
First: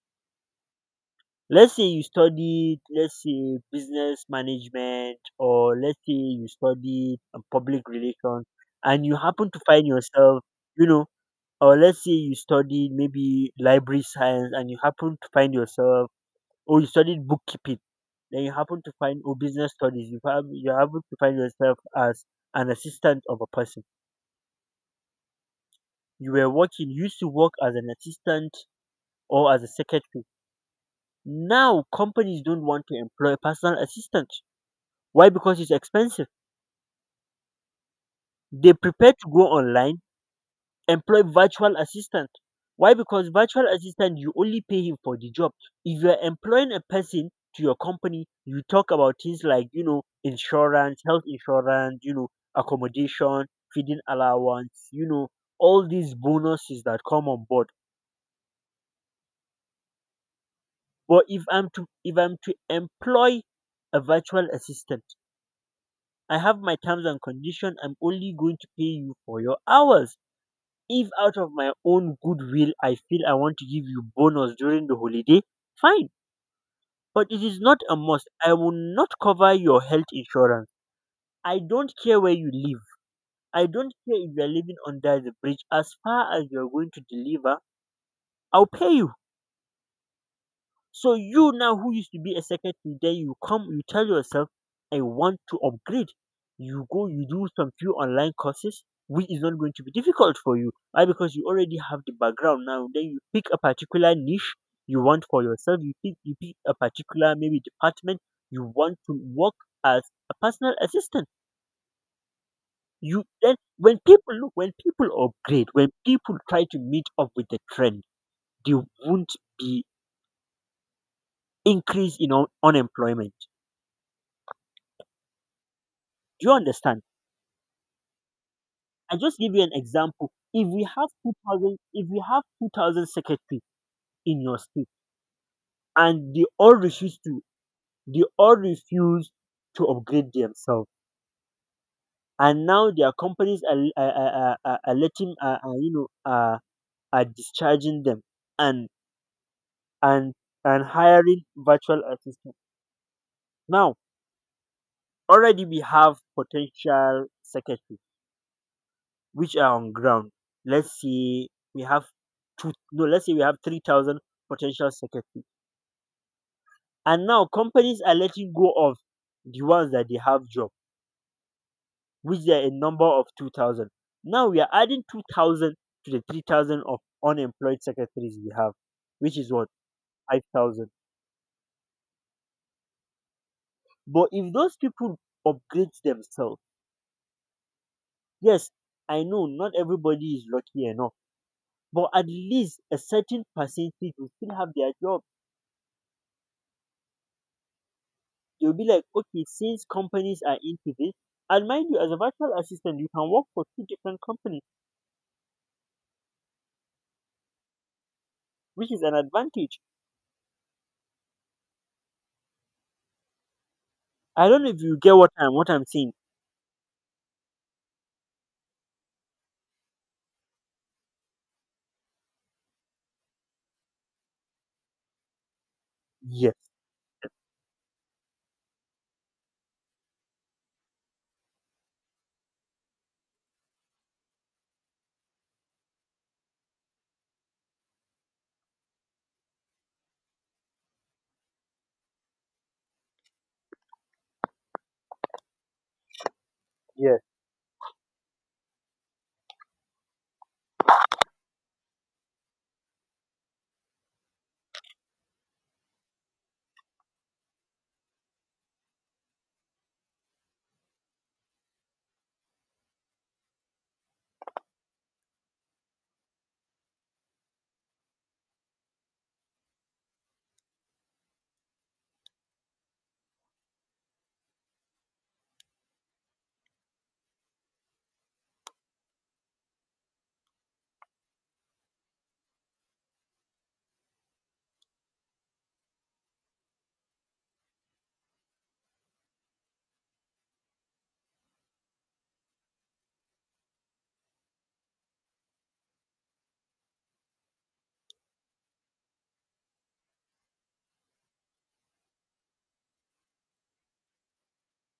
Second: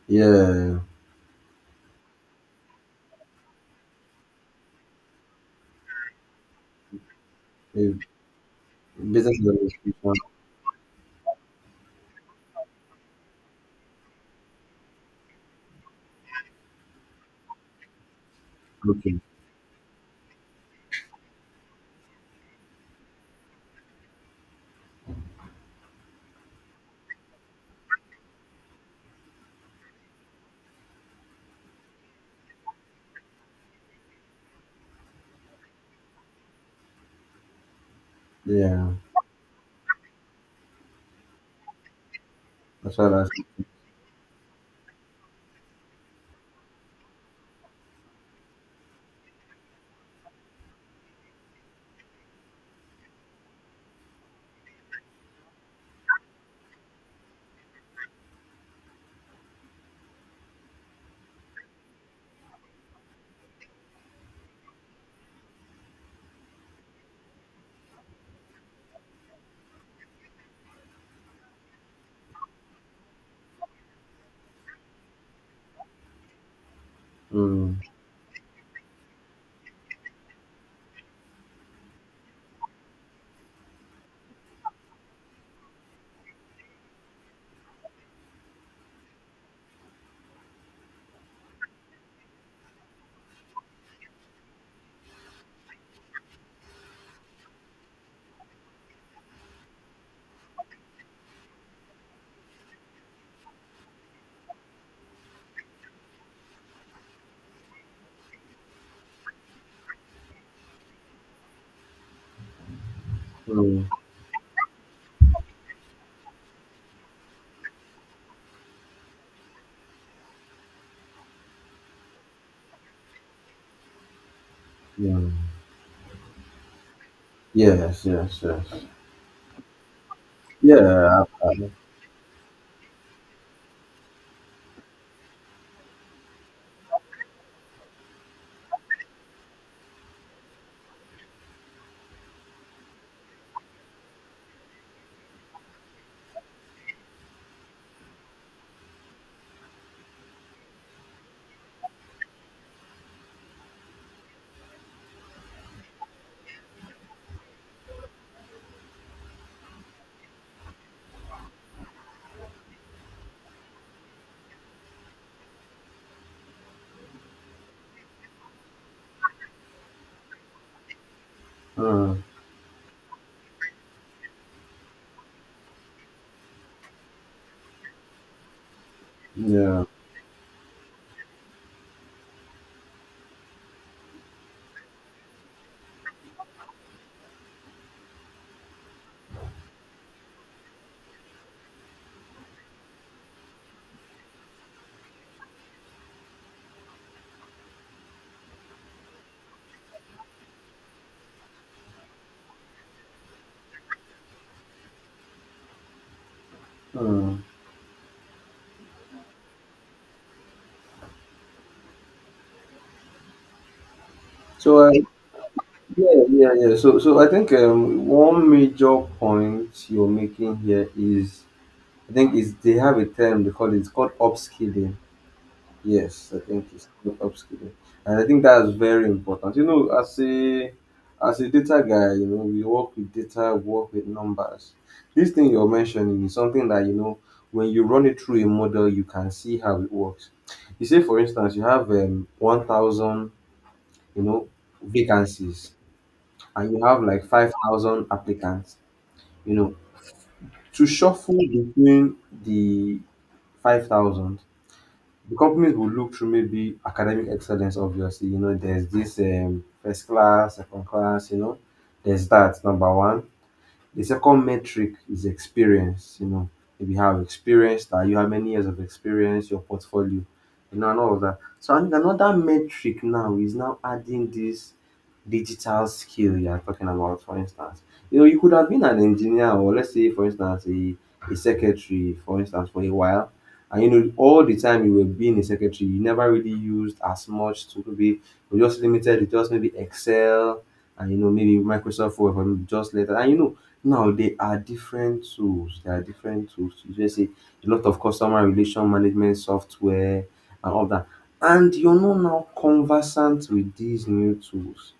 [SPEAKER 2] Yeah.
[SPEAKER 1] Let's say you studied, let's say business management, or let's say you studied uh, public
[SPEAKER 2] Eh,
[SPEAKER 1] relations, and you
[SPEAKER 2] Business
[SPEAKER 1] happen to find
[SPEAKER 2] resolution.
[SPEAKER 1] yourself, you know, or let's say you studied maybe library science, and you happen to find yourself, or you studied bookkeeping, then you happen to
[SPEAKER 2] Okay.
[SPEAKER 1] find, or business studies, you have you happen to find yourself as an assistant of a person. You were working, you used to work as an assistant or as a secretary. Now companies don't want to employ a personal assistant. Why? Because it's expensive. They
[SPEAKER 2] Yeah.
[SPEAKER 1] prepare to go online, employ virtual assistant. Why?
[SPEAKER 2] That's what I
[SPEAKER 1] Because
[SPEAKER 2] see.
[SPEAKER 1] virtual assistant, you only pay him for the job. If you are employing a person to your company, you talk about things like you know insurance, health insurance, you know accommodation, feeding allowance, you know all these bonuses that come on board. But if I'm to if I'm to employ a virtual assistant, I have my terms and condition. I'm only going to pay you for your hours. If out of my own goodwill I feel I want to give you bonus during the holiday, fine. But it is
[SPEAKER 2] Mm,
[SPEAKER 1] not a must. I will not cover your health insurance. I don't care where you live. I don't care if you are living under the bridge. As far as you are going to deliver, I'll pay you. So you now, who used to be a secretary, then you come, you tell yourself, I want to upgrade. You go, you do some few online courses, which is not going to be difficult for you. Why? Because you already have the background now. Then you pick a particular niche you want for yourself. You pick you pick a particular maybe department you want to work as a personal assistant. You then
[SPEAKER 2] mm,
[SPEAKER 1] when people look when people upgrade, when people try to meet up with the trend, they won't be increase in un- unemployment.
[SPEAKER 2] yeah.
[SPEAKER 1] Do you understand?
[SPEAKER 2] Yes. Yes. Yes.
[SPEAKER 1] I just give you an example. If
[SPEAKER 2] Yeah.
[SPEAKER 1] we have
[SPEAKER 2] I-
[SPEAKER 1] two
[SPEAKER 2] I-
[SPEAKER 1] thousand, if we have two thousand secretary in your state, and they all refuse to, they all refuse to upgrade themselves, and now their companies are are, are, are, are letting, are, are, you know, are, are discharging them, and and and hiring virtual assistant. Now already we have potential secretary which are on ground. Let's say we have two, no, let's say we have three thousand potential secretary. And now companies are letting go of the ones that they have job,
[SPEAKER 2] Mm,
[SPEAKER 1] which there are a number of two thousand. Now we are adding two thousand to the three thousand of unemployed secretaries we have, which is what?
[SPEAKER 2] yeah.
[SPEAKER 1] five thousand. But if those people upgrade themselves, yes, I know not everybody is lucky enough, but at least a certain percentage will still have their job. They'll be like, okay, since companies are into this, and mind you, as a virtual assistant, you can work for two different companies,
[SPEAKER 2] Mm.
[SPEAKER 1] which is an advantage. I don't know
[SPEAKER 2] So,
[SPEAKER 1] if
[SPEAKER 2] uh,
[SPEAKER 1] you get what I'm what I'm
[SPEAKER 2] yeah,
[SPEAKER 1] saying.
[SPEAKER 2] yeah, yeah. So so I think, um, one major point you're making here is, I think, is they have a term they call it, it's called upskilling. Yes, I
[SPEAKER 1] Yes,
[SPEAKER 2] think it's called upskilling, and I think that's very important. You know, as a as a data guy, you know, we work with data, we work with numbers. This thing you're mentioning is something that you know when you run it through a model, you can see how it works. You say, for instance, you have um, one thousand, you know, vacancies, and you have
[SPEAKER 1] yes,
[SPEAKER 2] like five thousand applicants, you know, to shuffle between the five thousand. The companies will look through maybe academic excellence, obviously. You know, there's this um, first class, second class, you know, there's that, number one. The second metric is experience, you know, maybe how experienced are you, how many years of experience, your portfolio, you know, and all of that. So I think another metric now is now adding this digital skill you are talking about, for instance. You know, you could have been an engineer or, let's say, for instance, a, a secretary, for instance, for a while. And you know, all the time you were being a secretary, you never really used as much to be you just limited to just maybe Excel and you know maybe Microsoft Word or just later. And you know, now there are different tools, there are different tools. You just say a lot of customer relation management software and all that. And you're not now conversant with these new tools.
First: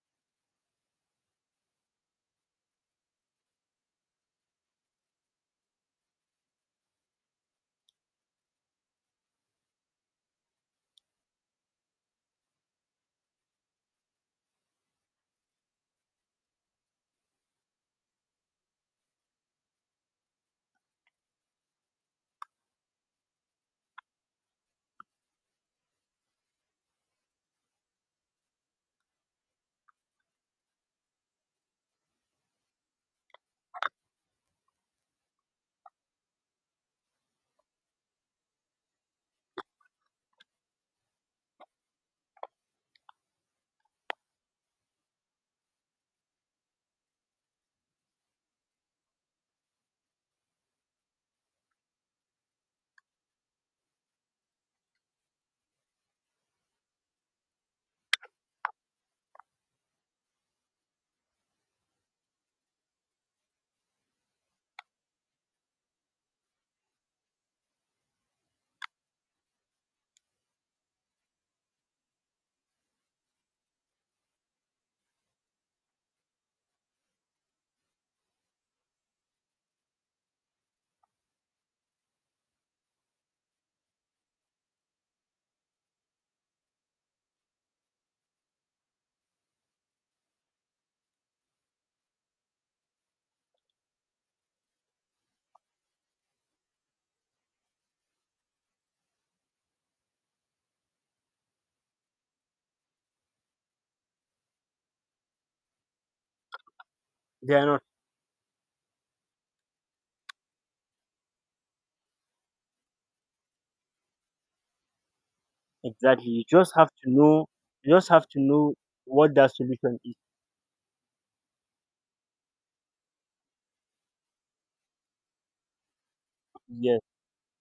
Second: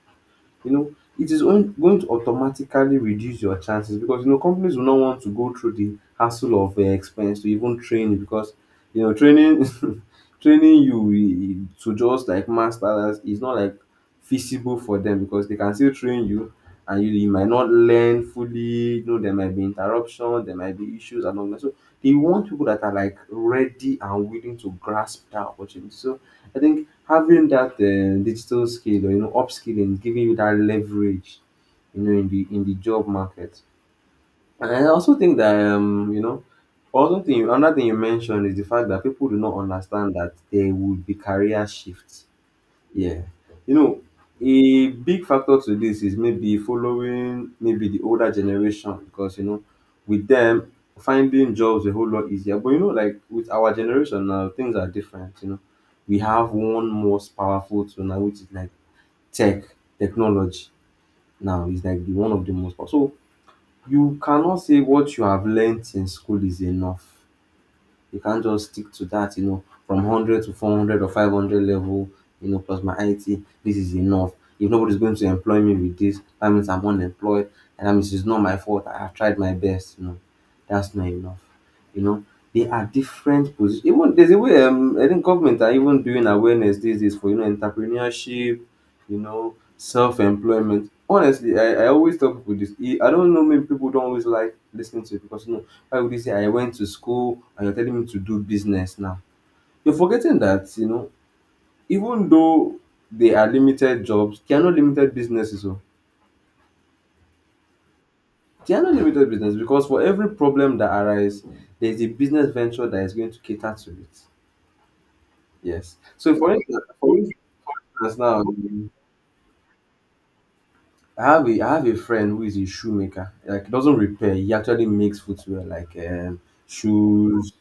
[SPEAKER 2] You know, it is on, going to automatically reduce your chances, because you know companies will not want to go through the hassle of uh, expense to even train you, because you know training training you eh, to just like master, that is not like feasible for them, because they can still train you and you, you might not learn fully. You know, there might be interruption, there might be issues and all that. So they want people that are like ready and willing to grasp that opportunity. So I think having that uh, digital skill, or you know upskilling, giving you that leverage, you know, in the in the job market. And I also think that um, you know, also thing another thing you mentioned is the fact that people do not understand that there would be career shifts. Yeah. You know, a big factor to this is maybe following maybe the older generation, because, you know, with them, finding jobs a whole lot easier. But, you know, like with our generation now, things are different. You know, we have one most powerful tool now, which is like tech, technology now is like the one of the most powerful. So you cannot say what you have learnt in school is enough. You can't just stick to that, you know, from one hundred to four hundred or five hundred level, you know, plus my I T, this is enough. If nobody's going to employ me with this, that means I'm unemployed, and that means it's not my fault. I have tried my best, you know. That's not enough. You know, there are different positions. Even there's a way, um, I think government are even doing awareness these days for you know entrepreneurship, you know, self-employment. Honestly, I, I always tell people this. E- I don't know, maybe people don't always like listening to it, because you know why would you say I went to school and you're telling me to do business now? You're forgetting that, you know, even though they are limited jobs, they are not limited businesses. Oh.
[SPEAKER 1] they are not,
[SPEAKER 2] They are not limited business, because for every problem that arises, there's a business venture that is going to cater to it. Yes.
[SPEAKER 1] exactly.
[SPEAKER 2] So
[SPEAKER 1] You
[SPEAKER 2] for
[SPEAKER 1] just
[SPEAKER 2] instance,
[SPEAKER 1] have to
[SPEAKER 2] for
[SPEAKER 1] know. You just
[SPEAKER 2] instance
[SPEAKER 1] have
[SPEAKER 2] now,
[SPEAKER 1] to know
[SPEAKER 2] um,
[SPEAKER 1] what that solution is.
[SPEAKER 2] I have a I have a friend who is a shoemaker. Like he doesn't repair, he actually makes footwear like um
[SPEAKER 1] Yes,
[SPEAKER 2] shoes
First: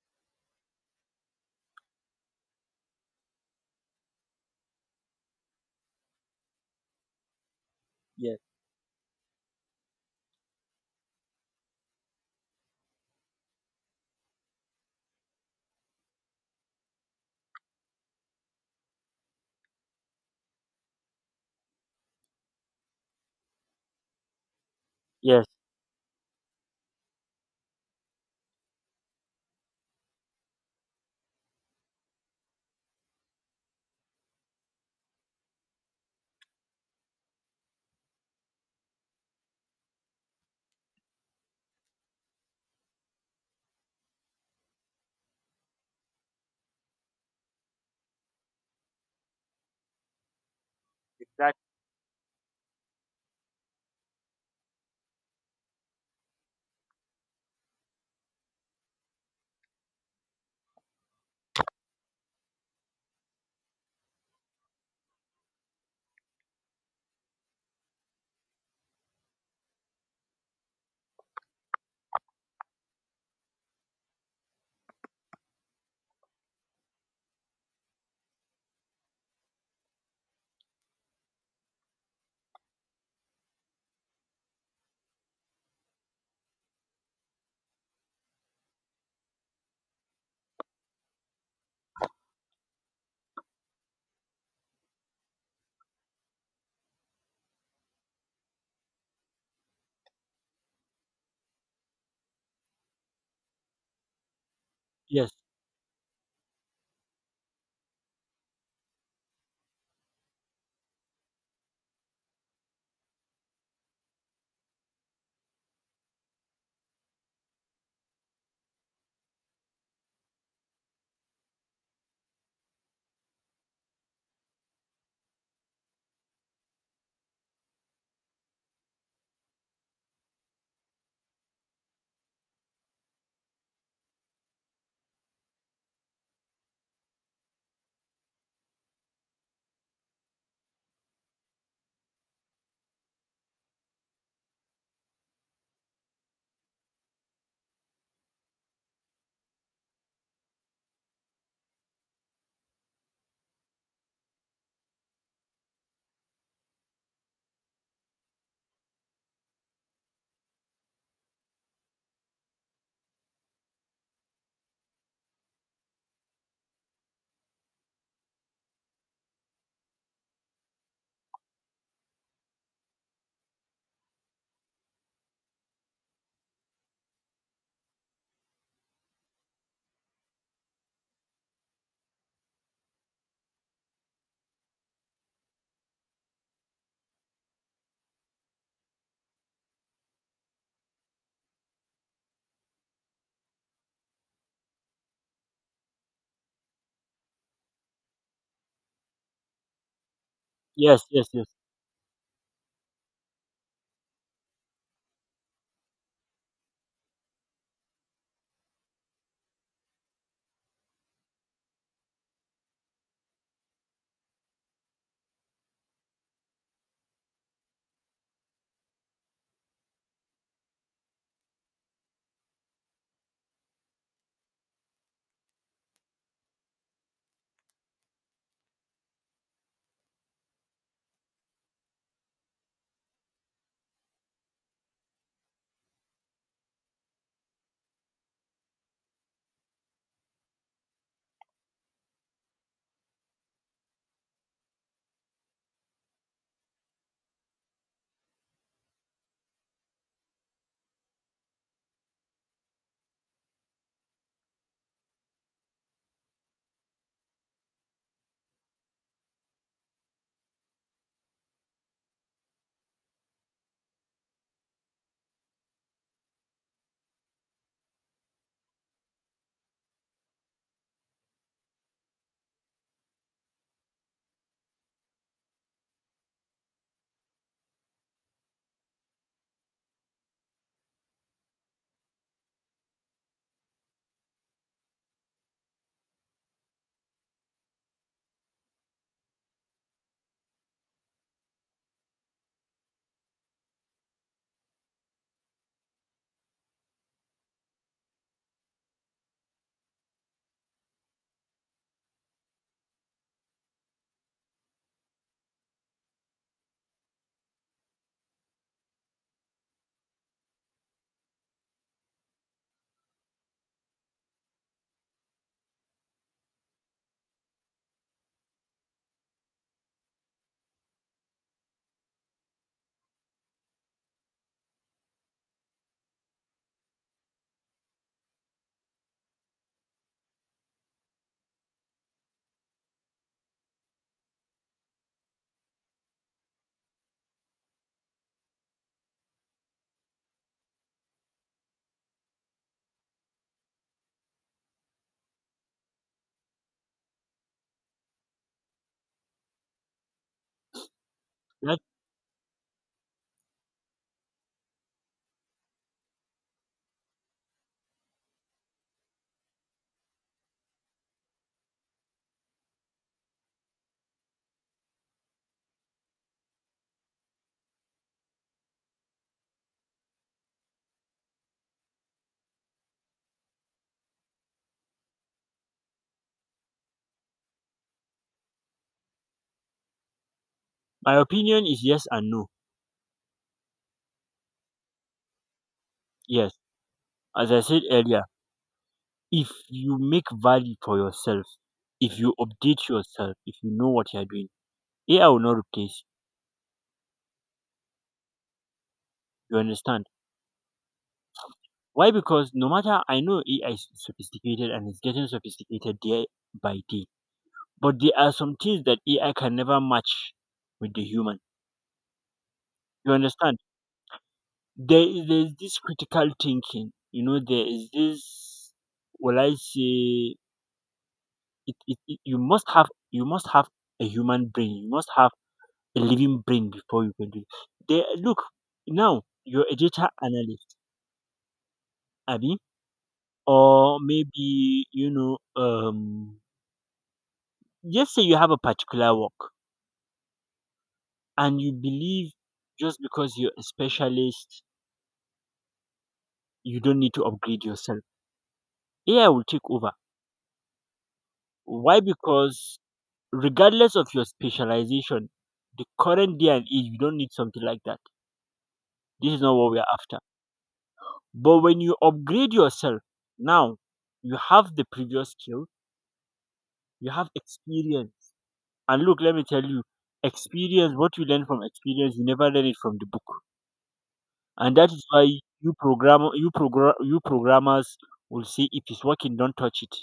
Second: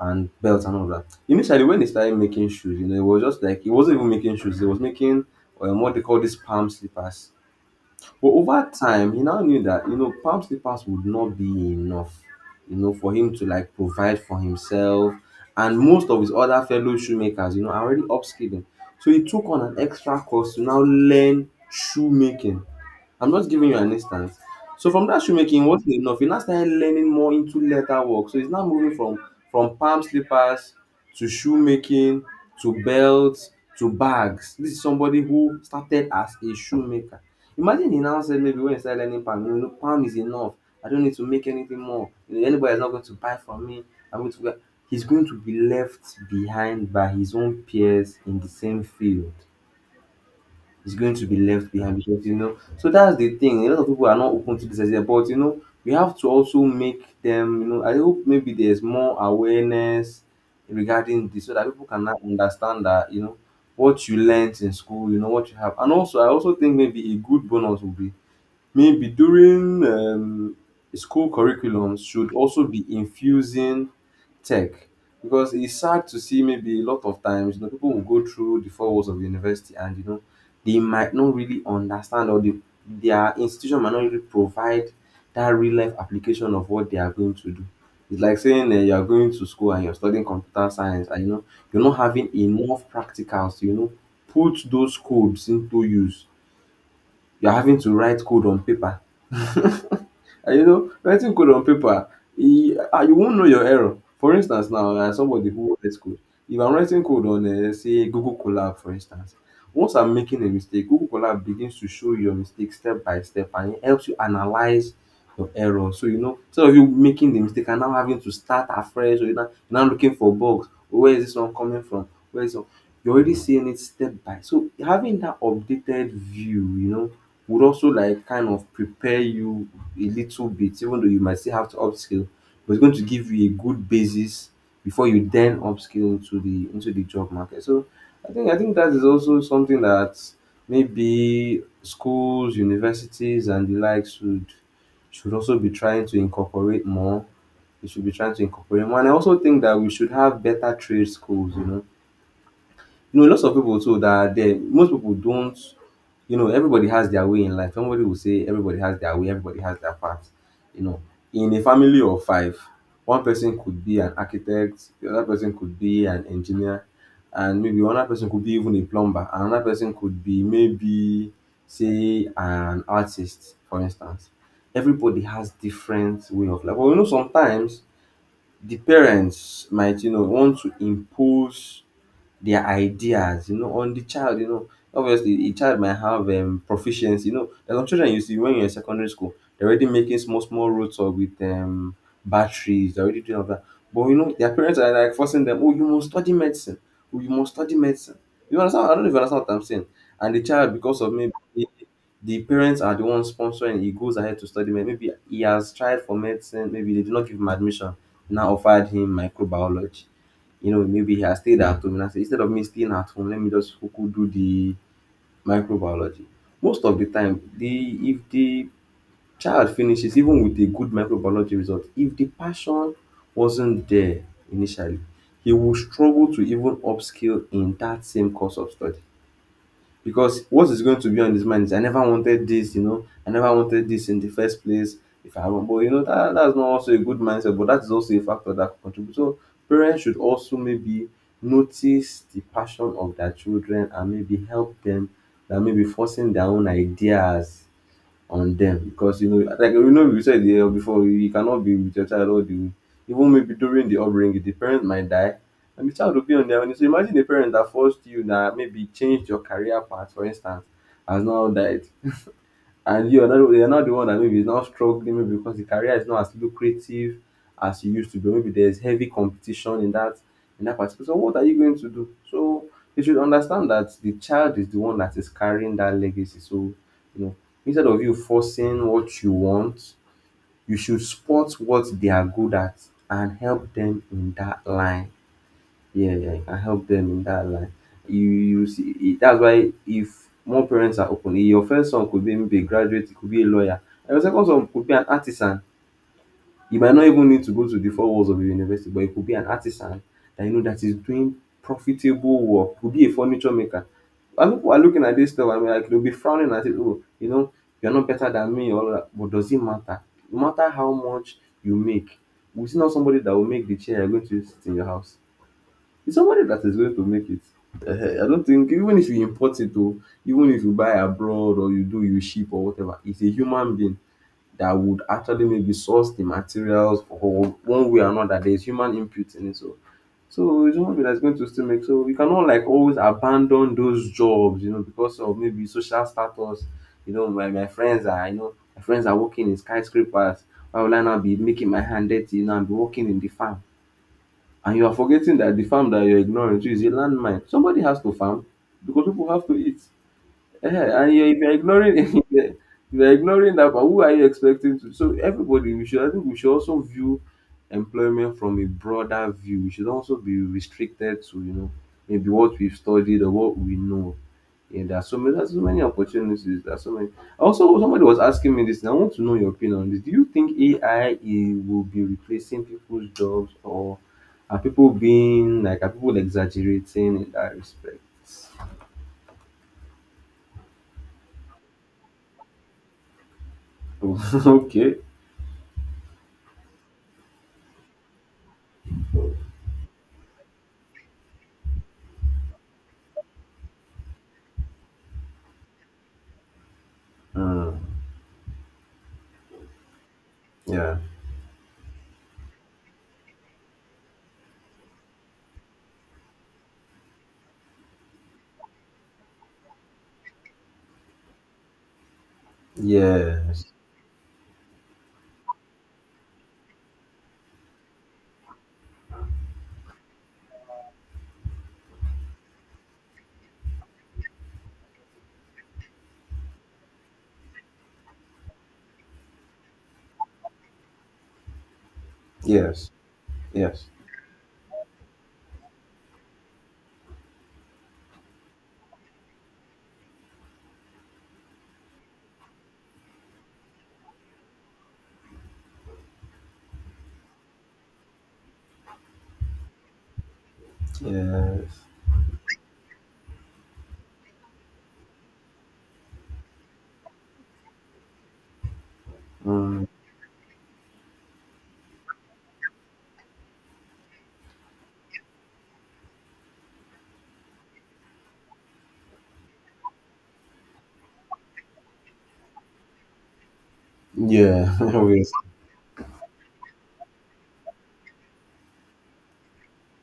[SPEAKER 2] and belts and all that. Initially when he started making shoes, you know, it was just like he wasn't even making shoes, he was making um, what they call these palm slippers. But
[SPEAKER 1] yes,
[SPEAKER 2] over time he now knew that you know palm slippers would not be enough, you know, for him to like provide for himself, and most of his other fellow shoemakers, you know, are already upskilling. So he took on an extra course to now learn shoemaking. I'm just giving you an instance. So from that,
[SPEAKER 1] yes,
[SPEAKER 2] shoemaking wasn't enough. He now started learning more into leather work. So he's now moving from from palm slippers to shoemaking to belts to bags. This is somebody who started as a shoemaker. Imagine he now said maybe when he started learning palm, you know, palm is enough. I don't need to make anything more. You know, anybody is not going to buy from me. I'm going to. He's going to be left behind by his own peers in the same field, is going to be
[SPEAKER 1] exactly.
[SPEAKER 2] left behind, because you know, so that's the thing, a lot of people are not open to this idea, but you know we have to also make them, you know, I hope maybe there's more awareness regarding this, so that people can now understand that you know what you learnt in school, you know what you have. And also I also think maybe a good bonus would be: maybe during um, school curriculums should also be infusing tech, because it's sad to see maybe a lot of times, you know, people will go through the four walls of university, and you know they might not really understand, or the their institution might not really provide that real life application of what they are going to do. It's like saying, uh, you are going to school and you're studying computer science and you know you're not having enough practicals to you know put those codes into use. You're having to write code on paper, and you know, writing code on paper, you, ah, you won't know your error. For instance, now as
[SPEAKER 1] Yes,
[SPEAKER 2] somebody who writes code, if I'm writing code on, uh, let's say, Google Colab, for instance, once I'm making a mistake, Google Colab begins to show you your mistake step by step, and it helps you analyze your error. So you know, instead of you making the mistake and now having to start afresh, or you're now, you're now looking for bugs, or where is this one coming from? Where is it? You're already seeing it step by. So having that updated view, you know, would also like kind of prepare you a little bit, even though you might still have to upskill, but it's going to give you a good basis before you then upskill to the into the job market. So I think I think that is also something that maybe schools, universities, and the likes should should also be trying to incorporate more. We should be trying to incorporate more. And I also think that we should have better trade schools. You know you know, lots of people too that are there, most people don't, you know, everybody has their way in life. Somebody will say everybody has their way, everybody has their part. You know, in a family of five, one person could be an architect, the other person could be an engineer, and maybe another person could be even a plumber, and another person could be maybe, say, an artist, for instance. Everybody has different way of life. Well, you know, sometimes the parents might, you know, want to impose their ideas, you know, on the child, you know. Obviously, a child might have um, proficiency. You know, there's some children you see when you're in secondary school, they're already making small, small roads or with um, batteries, they're already doing all that. But you know, their parents are like forcing them, oh, you must study medicine. Oh, you must study medicine. You understand? I don't know if you understand what I'm saying. And the child, because
[SPEAKER 1] yes,
[SPEAKER 2] of
[SPEAKER 1] yes,
[SPEAKER 2] maybe
[SPEAKER 1] yes.
[SPEAKER 2] the parents are the ones sponsoring, he goes ahead to study medicine. Maybe he has tried for medicine, maybe they did not give him admission, now offered him microbiology. You know, maybe he has stayed at home and I said, instead of me staying at home, let me just cuckoo do the microbiology. Most of the time, the if the child finishes, even with a good microbiology result, if the passion wasn't there initially, he will struggle to even upskill in that same course of study, because what is going to be on his mind is I never wanted this, you know, I never wanted this in the first place. If I haven't, but you know, that, that's not also a good mindset, but that is also a factor that contributes. So parents should also maybe notice the passion of their children and maybe help them than maybe forcing their own ideas on them because you know like you know we said here before, you cannot be with your child all the way, even maybe during the upbringing the parent might die, and the child will be on their own. So imagine a parent that forced you, that maybe changed your career path for instance, has now died, and you are not you're not the one that maybe is now struggling, maybe because the career is not as lucrative as you used to be, maybe there's heavy competition in that in that particular. So what are you going to do? So you should understand that the child is the one that is carrying that legacy. so you know Instead of you forcing what you want, you should spot what they are good at and help them in that line. Yeah, yeah, I help them in that line. You, you see, it, that's why if more parents are open, your first son could be maybe a graduate, it could be a lawyer, and your second son could be an artisan. You might not even need to go to the four walls of the university, but it could be an artisan that you know that is doing profitable work. Could be a furniture maker. And people are looking at this stuff. I mean, like, they'll be frowning at it. Oh, you know, you're not better than me. All that. But does it matter? No matter how much you make, we see not somebody that will make the chair you're going to sit in your house. It's somebody that is going to make it. Ehen, I don't think even if you import it or even if you buy abroad or you do you ship or whatever, it's a human being that would actually maybe source the materials or one way or another. There's human input in it. So so it's human being that's going to still make. So we cannot like always abandon those jobs, you know, because of maybe social status. You know, my, my friends are you know, my friends are working in skyscrapers. Why will I now be making my hand dirty, you know, and be working in the farm? And you are forgetting that the farm that you're ignoring too is a landmine. Somebody has to farm because people have to eat. Yeah, and you're, if you're
[SPEAKER 1] That,
[SPEAKER 2] ignoring if you're if you're ignoring that part, who are you expecting to? So everybody, we should I think we should also view employment from a broader view. We should also be restricted to you know maybe what we've studied or what we know. Yeah, there are so many there's so many opportunities. There are so many. Also, somebody was asking me this, and I want to know your opinion on this. Do you think A I will be replacing people's jobs, or are people being like are people exaggerating in that respect?
[SPEAKER 1] my opinion is yes and no.
[SPEAKER 2] Okay.
[SPEAKER 1] Yes, as I said earlier, if you make value for yourself, if you update yourself, if you know what you are doing, A I will not replace you.
[SPEAKER 2] Hmm.
[SPEAKER 1] You understand?
[SPEAKER 2] Yeah.
[SPEAKER 1] Why? Because no matter, I know A I is sophisticated and it's getting sophisticated day by day, but there are some things that A I can never match with the human. You understand?
[SPEAKER 2] Yes.
[SPEAKER 1] There is there is this critical thinking. You know, there is this. Well, I say it, it, it. You must have you must have a human brain. You must have a living brain before you can do it. There, look now. You're a data analyst, Abby,
[SPEAKER 2] Yes. Yes.
[SPEAKER 1] or maybe you know um just say you have a particular work and you believe just because you're a specialist, you don't need to upgrade yourself. A I will take over.
[SPEAKER 2] Yes.
[SPEAKER 1] Why? Because regardless of your specialization, the current day and age, you don't need something like that. This is not what we
[SPEAKER 2] Mm,
[SPEAKER 1] are after. But when you upgrade yourself, now you have the previous skill, you have experience. And look, let me tell you, experience, what you learn from experience, you never learn it from the book.
[SPEAKER 2] yeah.
[SPEAKER 1] And that is why
[SPEAKER 2] Obvious.
[SPEAKER 1] you program you program you programmers will say, if it's working don't touch it.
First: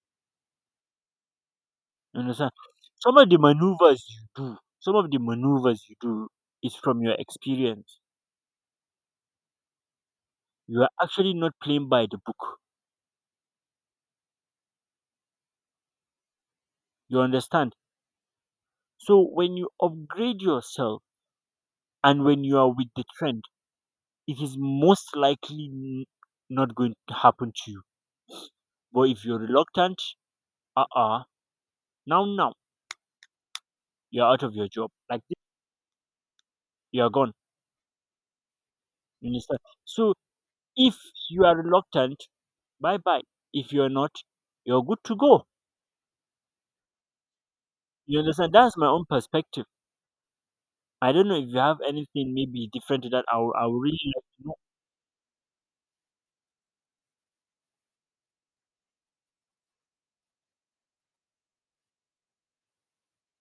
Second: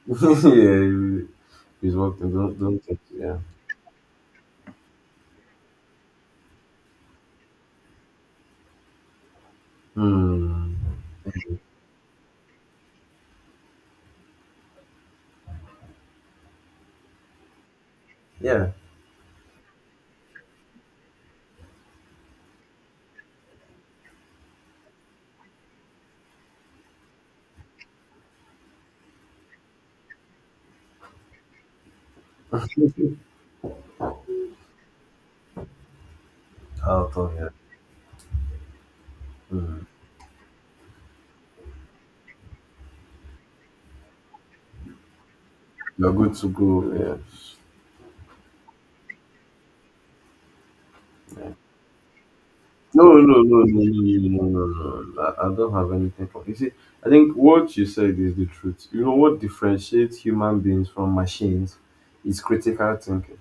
[SPEAKER 2] Yeah. He's
[SPEAKER 1] You
[SPEAKER 2] working.
[SPEAKER 1] understand?
[SPEAKER 2] Don't don't think.
[SPEAKER 1] Some of
[SPEAKER 2] Yeah.
[SPEAKER 1] the maneuvers you do some of the maneuvers you do is from your experience.
[SPEAKER 2] Hmm.
[SPEAKER 1] You are actually not playing by the book. You understand?
[SPEAKER 2] Yeah.
[SPEAKER 1] So when you upgrade yourself, and when you are with the trend, it is most likely n- not going to happen to you. But if you're reluctant, uh-uh now now you're out of your job like this, you're
[SPEAKER 2] Out
[SPEAKER 1] gone.
[SPEAKER 2] of, yeah.
[SPEAKER 1] You understand?
[SPEAKER 2] Mm.
[SPEAKER 1] So if you are reluctant, bye bye. If you're not, you're good to go.
[SPEAKER 2] You're good to go. Yeah.
[SPEAKER 1] You understand? That's my own perspective. I don't know if you have anything maybe different
[SPEAKER 2] No,
[SPEAKER 1] to that. I
[SPEAKER 2] no,
[SPEAKER 1] would,
[SPEAKER 2] no,
[SPEAKER 1] I
[SPEAKER 2] no,
[SPEAKER 1] would
[SPEAKER 2] no,
[SPEAKER 1] really like
[SPEAKER 2] no, no, no,
[SPEAKER 1] to know.
[SPEAKER 2] no, no. I, I don't have anything for you. See, I think what you said is the truth. You know what differentiates human beings from machines is critical thinking.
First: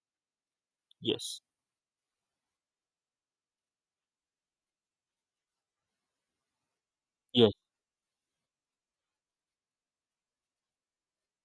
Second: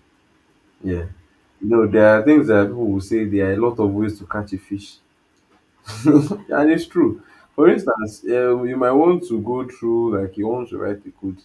[SPEAKER 2] Yeah.
[SPEAKER 1] Yes,
[SPEAKER 2] You know, there are things that people will say, there are a lot of ways to catch a fish. And it's true.
[SPEAKER 1] yes,
[SPEAKER 2] For instance, uh, you might want to go through, like, you want to write a code,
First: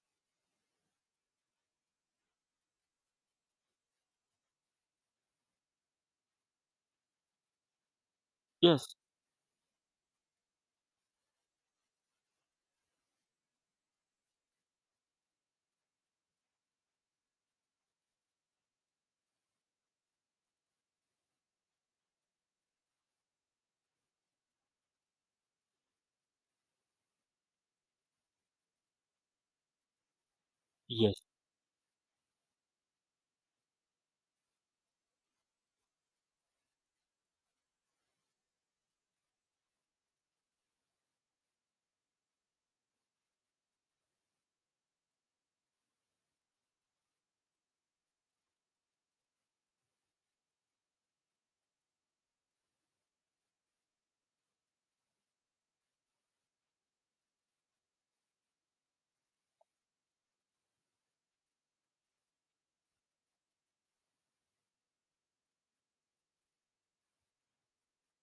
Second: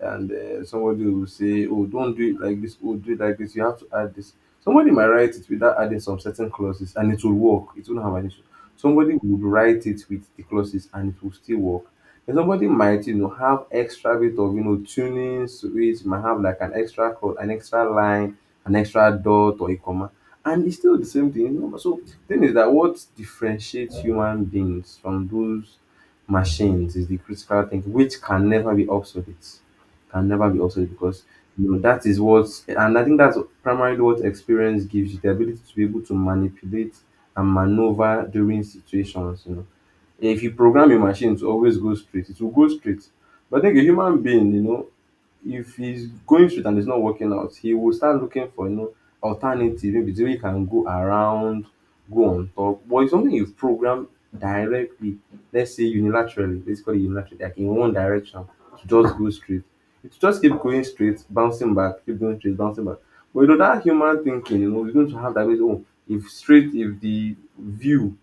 [SPEAKER 2] and uh, somebody will say, "Oh, don't do it like this. Oh, do it like this. You have to add this." Somebody might write it without adding some certain clauses, and it will work. It won't have an issue.
[SPEAKER 1] yes,
[SPEAKER 2] Somebody would write it with the clauses, and it will still work. And somebody might, you know, have extra bit of you know tuning to it. You might have like an extra code, an extra line, an extra dot or a comma, and it's still the same thing. you know. So thing is that what differentiates human beings from those machines is the critical thinking, which can never be obsolete. Can never be obsolete
[SPEAKER 1] yes.
[SPEAKER 2] because you know that is what. And I think that's primarily what experience gives you, the ability to be able to manipulate and maneuver during situations, you know. If you program your machine to always go straight, it will go straight. But I think a human being, you know, if he's going straight and it's not working out, he will start looking for you know alternative, maybe the way he can go around, go on top. But it's something you've programmed directly, let's say unilaterally, let's call it unilaterally, like in one direction, to just go straight. It just keep going straight, bouncing back, keep going straight, bouncing back. But you know that human thinking, you know, we're going to have that way. Oh, if straight, if the view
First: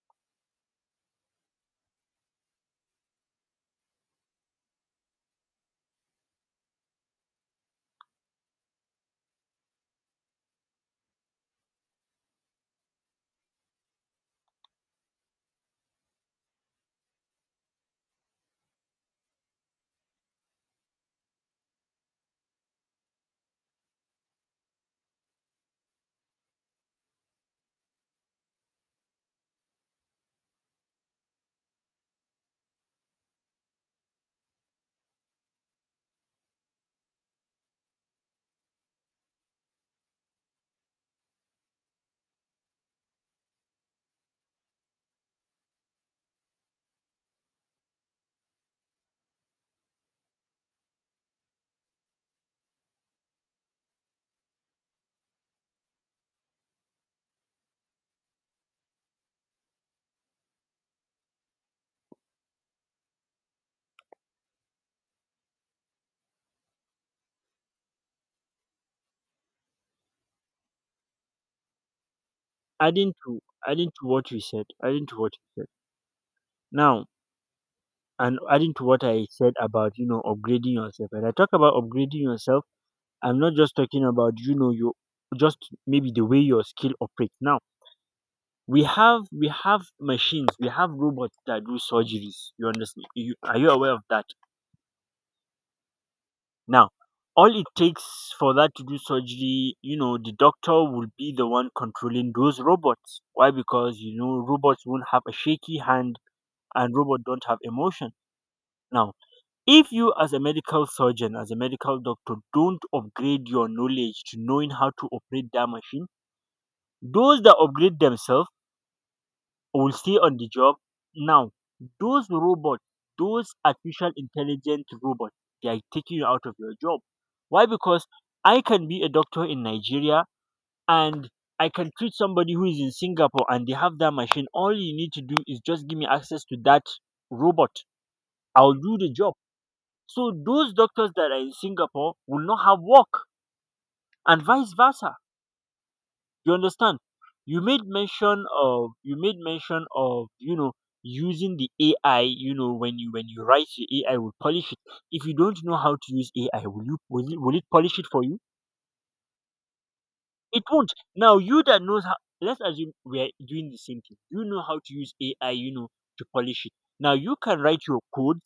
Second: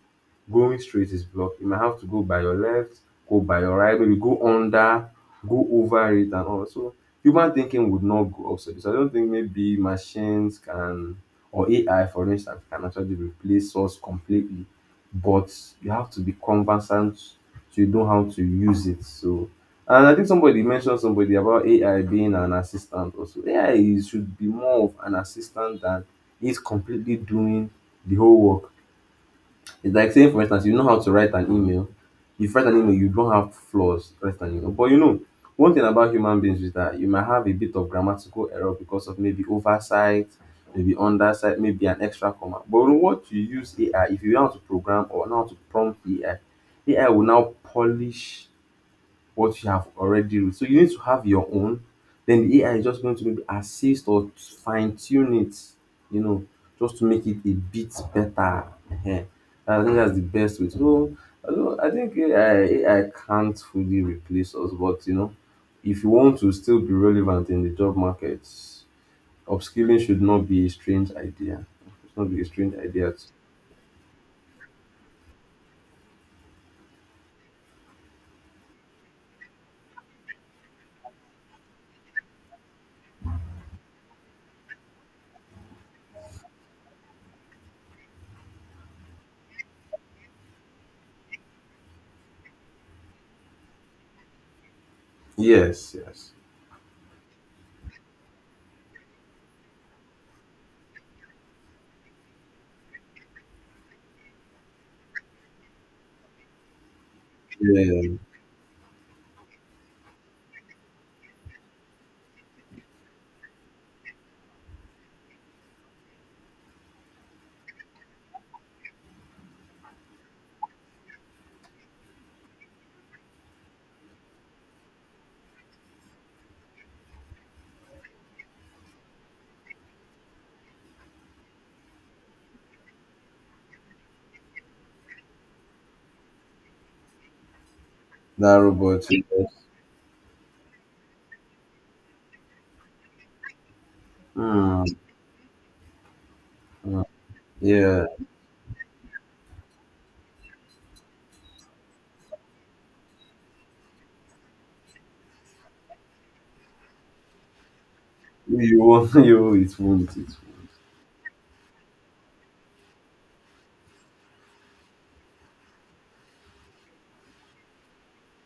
[SPEAKER 2] going straight is blocked. You might have to go by your left, go by your right, maybe go under, go over it and all. So human thinking would not go obsolete. So so I don't think maybe machines can or A I for instance can actually replace us completely. But you have to be conversant to know how to use it. So, and I think somebody mentioned somebody about A I being an assistant also. A I is- should be more of an assistant than is completely doing the whole work. It's like saying, for instance, you know how to write an email. If you write an email, you don't have flaws. Write an email. But you know, one thing about human beings is that you might have a bit of grammatical error because of maybe oversight, maybe undersight, maybe an extra comma. But what you use A I, if you know how to program or know how to prompt A I, A I will now polish what you have already wrote. So you need to have your own. Then the A I is just going to maybe assist or fine tune it, you know, just to make it a bit better. Ehen. I think that's the best way. So I don't- I think A I can't fully replace us, but you know, if you want to still be relevant in the job market, upskilling should not be a strange idea. It's not be a strange idea.
[SPEAKER 1] Adding to adding to what you said, adding to what you said. Now, and adding to what I said about you know upgrading yourself. When I talk about upgrading yourself, I'm not just talking about you know you just maybe the way your skill operates now. We have we have machines, we have robots that do surgeries. You understand? You, are you aware of that?
[SPEAKER 2] Yes, yes.
[SPEAKER 1] Now, all it takes for that to do surgery, you know the doctor will be the one controlling those robots. Why? Because you know robots won't have a shaky hand and robots don't have emotion.
[SPEAKER 2] Yeah,
[SPEAKER 1] Now, if you as a medical surgeon, as a medical doctor, don't upgrade your knowledge to knowing how to operate that machine, those that upgrade themselves will stay on the job. Now, those robots, those artificial intelligent robots, they are taking you out of your job. Why? Because I can be a doctor in Nigeria and I can treat somebody who is in Singapore and they have that machine. All you need to do is just give me access to that robot.
[SPEAKER 2] that
[SPEAKER 1] I'll do
[SPEAKER 2] robot.
[SPEAKER 1] the job.
[SPEAKER 2] Yes.
[SPEAKER 1] So those doctors that are in Singapore will not have work, and vice
[SPEAKER 2] Mm,
[SPEAKER 1] versa. You understand?
[SPEAKER 2] mm,
[SPEAKER 1] You made
[SPEAKER 2] yeah.
[SPEAKER 1] mention of you made mention of you know using the AI. You know when you when you write, your AI will polish it. If you don't know how to use AI, will you will it, will it polish it for you?
[SPEAKER 2] You won't. You it won't. It won't.
[SPEAKER 1] It won't. Now, you that knows how, let's assume we are doing the same thing. You know how to use AI, you know to polish it. Now, you can write your code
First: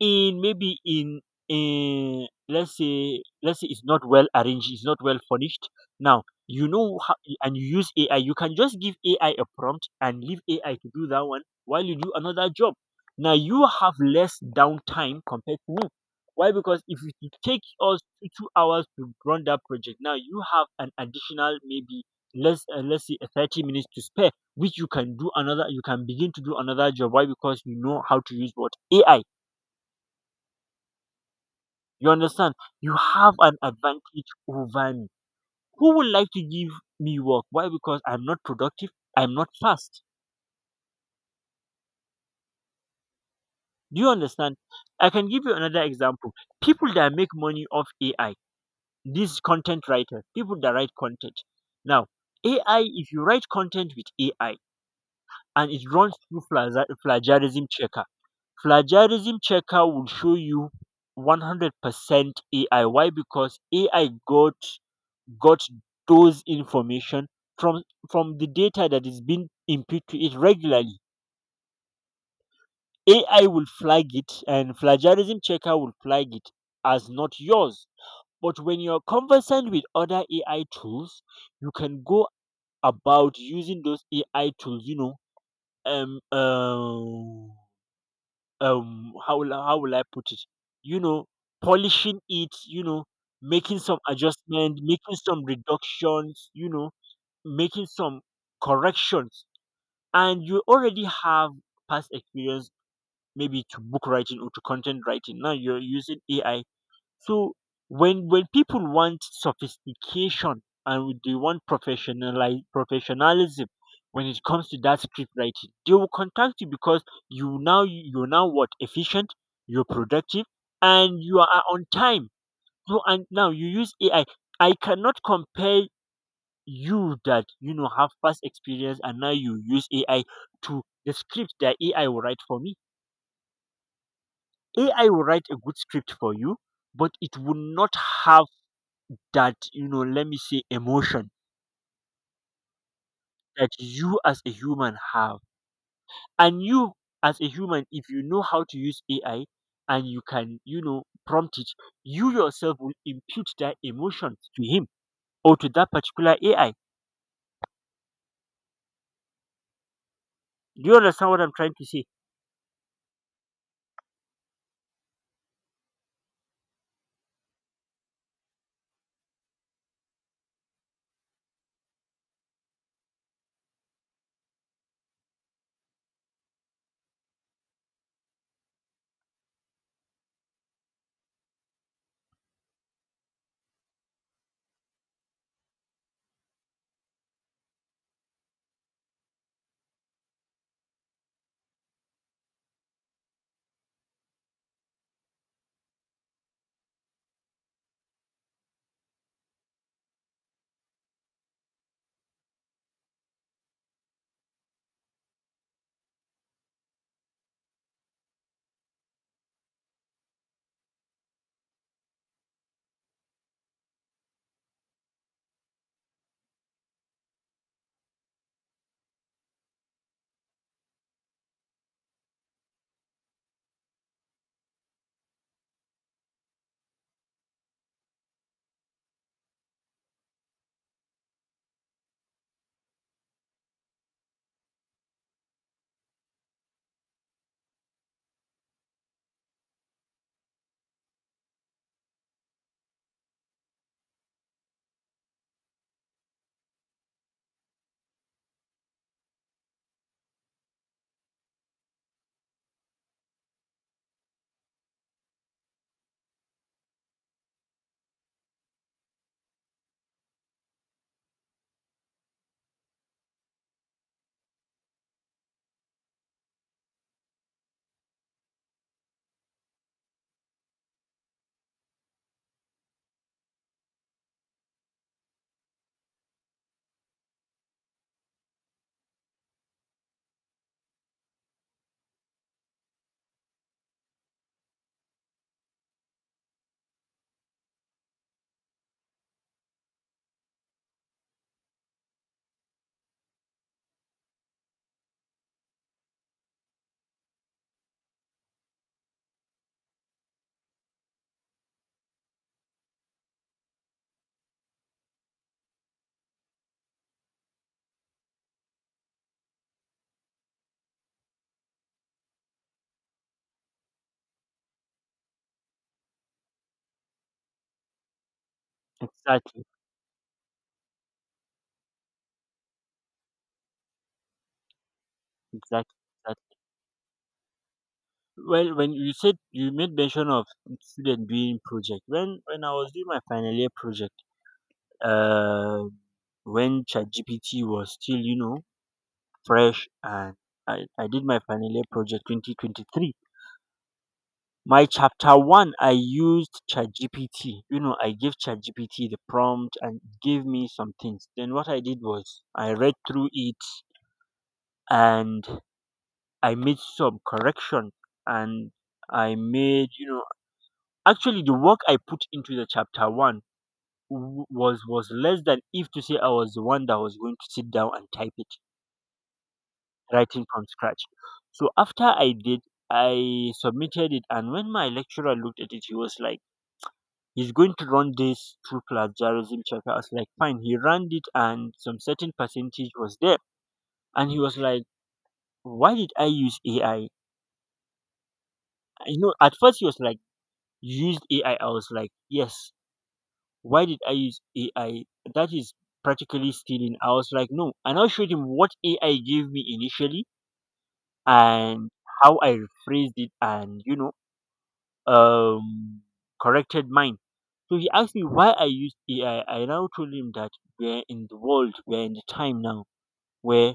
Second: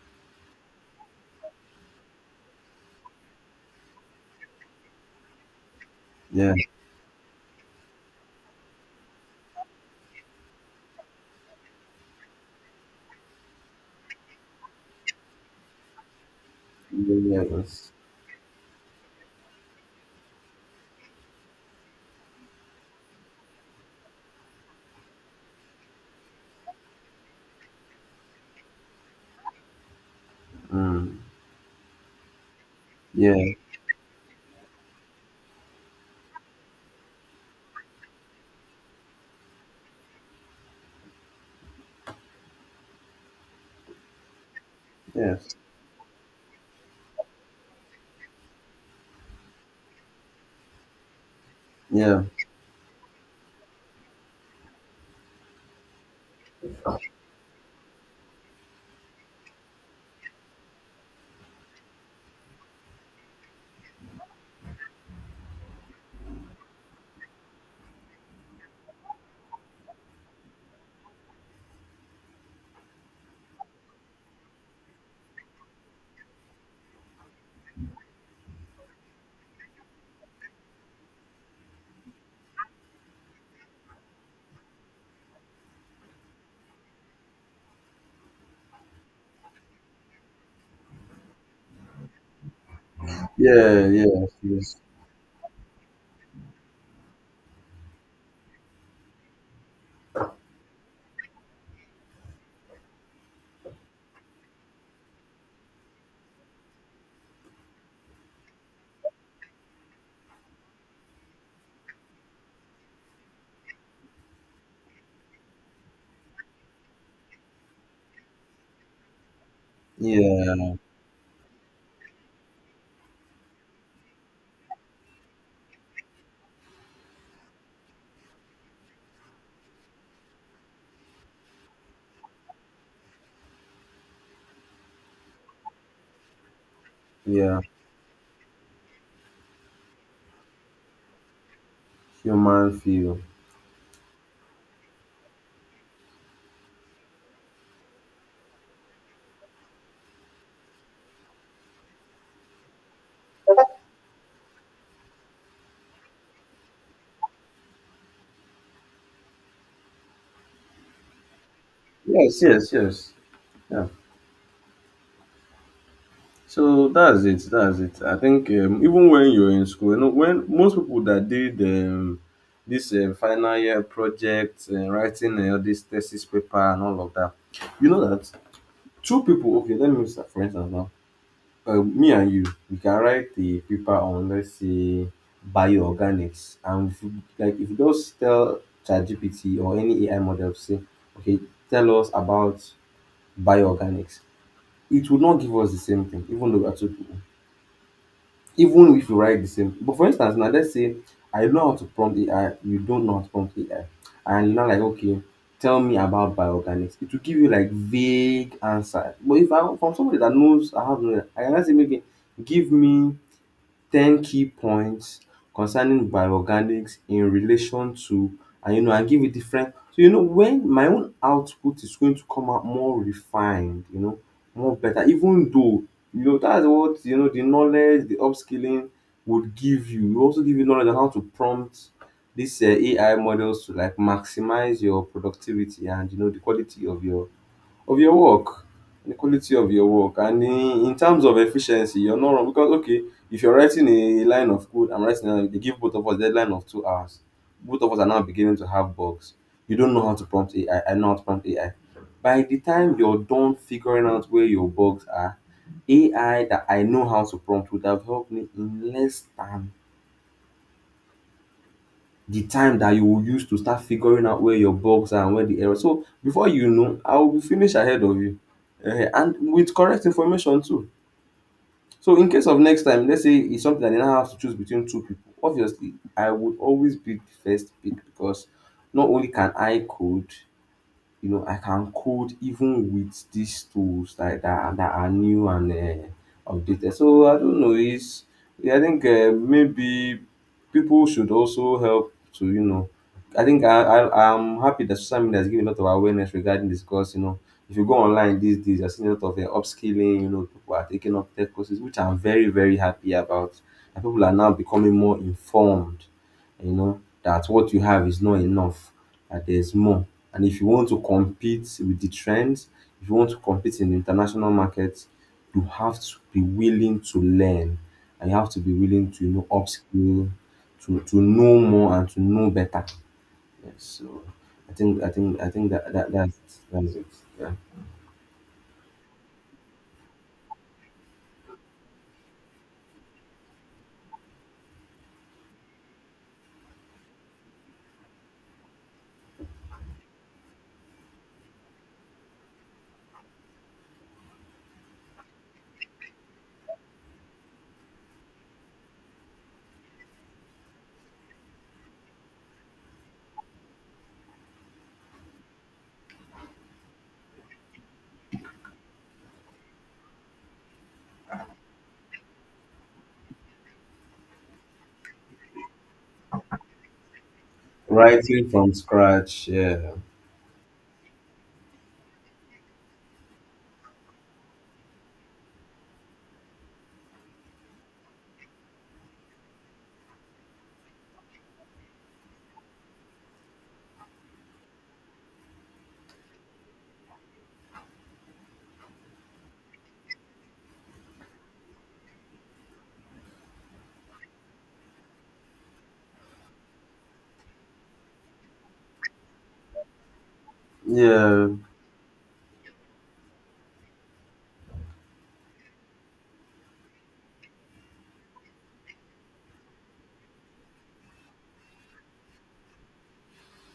[SPEAKER 1] in, maybe in, in let's say, let's say it's not well arranged, it's not well furnished. Now,
[SPEAKER 2] Yeah.
[SPEAKER 1] you know how, and you use AI. You can just give AI a prompt and leave AI to do that one while you do another job. Now, you have less downtime compared to me. Why? Because if it will
[SPEAKER 2] Yeah,
[SPEAKER 1] take
[SPEAKER 2] yes.
[SPEAKER 1] us two two hours to run that project, now you have an additional, maybe less, uh, let's say, uh, thirty minutes to spare, which you can do another, you can begin to do another job. Why? Because you know how to use what? AI.
[SPEAKER 2] Mm.
[SPEAKER 1] You understand? You have
[SPEAKER 2] Yeah.
[SPEAKER 1] an advantage over me. Who would like to give me work? Why? Because I'm not productive. I'm not fast. Do you understand? I can give you
[SPEAKER 2] Yes.
[SPEAKER 1] another example. People that make money off A I, these content writers, people that write content. Now,
[SPEAKER 2] Yeah.
[SPEAKER 1] A I, if you write content with A I and it runs through plaza- plagiarism checker, plagiarism checker will show you one hundred percent A I. Why? Because A I got got those information from from the data that is being input to it regularly. A I will flag it, and plagiarism checker will flag it as not yours. But when you're conversant with other A I tools, you can go about using those A I tools, you know, um um um how will I- how will I put it? You know, polishing it, you know, making
[SPEAKER 2] Yeah.
[SPEAKER 1] some
[SPEAKER 2] Yes. Yes.
[SPEAKER 1] adjustment, making some reductions, you know, making some corrections. And you already have past experience, maybe to book writing or to content writing, now you're using AI. So when, when people want sophistication, and when they want professionalize professionalism when it comes to that script writing, they will contact you. Because you, now you're now, what, efficient, you're productive,
[SPEAKER 2] Yeah.
[SPEAKER 1] and you are on time. So, and now you use AI. I cannot compare you, that you know, have past experience and now you use A I, to the script that A I will write for me. A I will write a good script for you, but it will
[SPEAKER 2] Yeah.
[SPEAKER 1] not have that, you know, let me say, emotion
[SPEAKER 2] Human feel.
[SPEAKER 1] that you as a human have. And you, as a human, if you know how to use A I and you can, you know, prompt it, you yourself will impute that emotion to him, or to that particular A I. Do you understand what I'm trying to say?
[SPEAKER 2] Yes. Yes. Yes. Yeah. So that's it. That's it. I think um, even when you're in school, you know, when most people that did um, this uh, final year project, uh, writing uh, this thesis paper and all of that, you know that two people. Okay, let me start for instance now. Uh, me and you, we can write the paper on, let's say, bioorganics, and if you, like if you just tell ChatGPT or any A I model, say, okay, tell us about bioorganics, it would not give us the same thing, even though we are two people. Even if you write the same. But for instance, now let's say I know how to prompt A I, you don't know how to prompt A I, and you're not like okay. Tell me about bioorganics. It will give you like vague answer. But if I, from somebody that knows I have, no, I can just say, maybe give me ten key points concerning bioorganics in relation to, and you know, and give you different, so you know when my own output is going to come out more refined, you know, more better, even though you know that's what, you know, the knowledge, the upskilling would give you. It also give you knowledge on how to prompt these um A I models to like maximize your productivity and you know the quality of your of your work, the quality of your work. And in in terms of efficiency, you're not wrong because okay, if you're writing a line of code, I'm writing another, they give both of us deadline of two hours. Both of us are now beginning to have bugs. You don't know how to prompt A I. I I know how to prompt A I. By the time you're done figuring out where your bugs are, A I that I know how to prompt would have helped me in less than the time that you will use to start figuring out where your bugs are and where the error. So before you know, I will be finish ahead of you. Ehen, and with correct information too. So in case of next time, let's say it's something that they now have to choose between two people. Obviously, I would always be the first pick because not only can I code, you know, I can code even with these tools like that are- that are new and uh, updated. So I don't know. It's yeah, I think uh, maybe people should also help to you know. I think I, I I'm happy that social media is giving a lot of awareness regarding this because you know if you go online these days, you're seeing a lot of uh, upskilling. You know, people are taking up tech courses, which I'm very very happy about. And people are now becoming more informed. You know that what you have is not enough, that there's more. And if you want to compete with the trends, if you want to compete in the international markets, you have to be willing to learn, and you have to be willing
[SPEAKER 1] Exactly.
[SPEAKER 2] to, you know,
[SPEAKER 1] Exactly.
[SPEAKER 2] upskill, to to know more and to know better. Yes. So I think I think I think that, that that's
[SPEAKER 1] Exactly.
[SPEAKER 2] that's it. Yeah.
[SPEAKER 1] Well, when you said you made mention of student doing project, when when I was doing my final year project, uh, when ChatGPT was still, you know fresh, and I, I did my final year project twenty twenty three. My chapter one, I used ChatGPT. You know, I gave ChatGPT the prompt and it gave me some things. Then what I did was I read through it, and I made some correction, and I made, you know actually, the work I put into the chapter one w- was was less than if to say I was the one that was going to sit down and type
[SPEAKER 2] Writing
[SPEAKER 1] it,
[SPEAKER 2] from scratch, yeah.
[SPEAKER 1] writing from scratch. So after I did, I submitted it, and when my lecturer looked at it, he was like, "He's going to run this through plagiarism checker." I was like, "Fine." He ran it, and some certain percentage was there, and he was like, "Why did I use A I?" You know, at first he was like, "You," "Used A I." I I was like, "Yes." Why did I use A I? That is practically stealing. I was like, "No." And I showed him what A I gave me initially,
[SPEAKER 2] Yeah.
[SPEAKER 1] and how I rephrased it, and, you know, um, corrected mine. So he asked me why I used A I. I I now told him that we're in the world, we're in the time now where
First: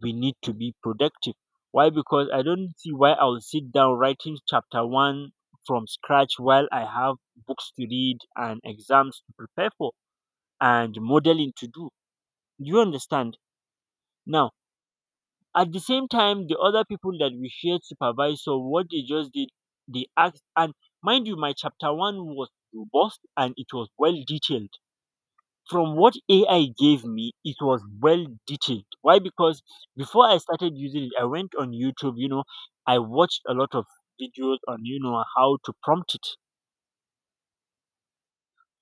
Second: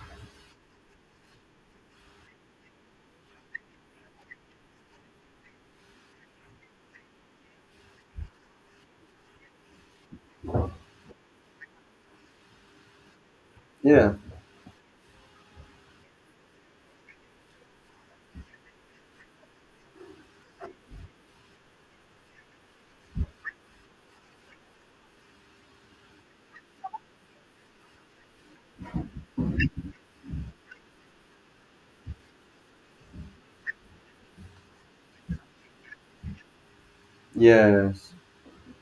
[SPEAKER 1] we need to be productive. Why? Because I don't see why I'll sit down writing chapter one from scratch while I have books to read and exams to prepare for and modeling to do. Do you understand?
[SPEAKER 2] Yeah.
[SPEAKER 1] Now, at the same time, the other people that we shared supervisor, what they just did, they asked. And mind you, my chapter one was robust and it was well detailed. From what A I gave me, it was well detailed. Why? Because before I started using it, I went on YouTube, you know, I watched a lot of videos on, you know, how to prompt it.
[SPEAKER 2] Yes.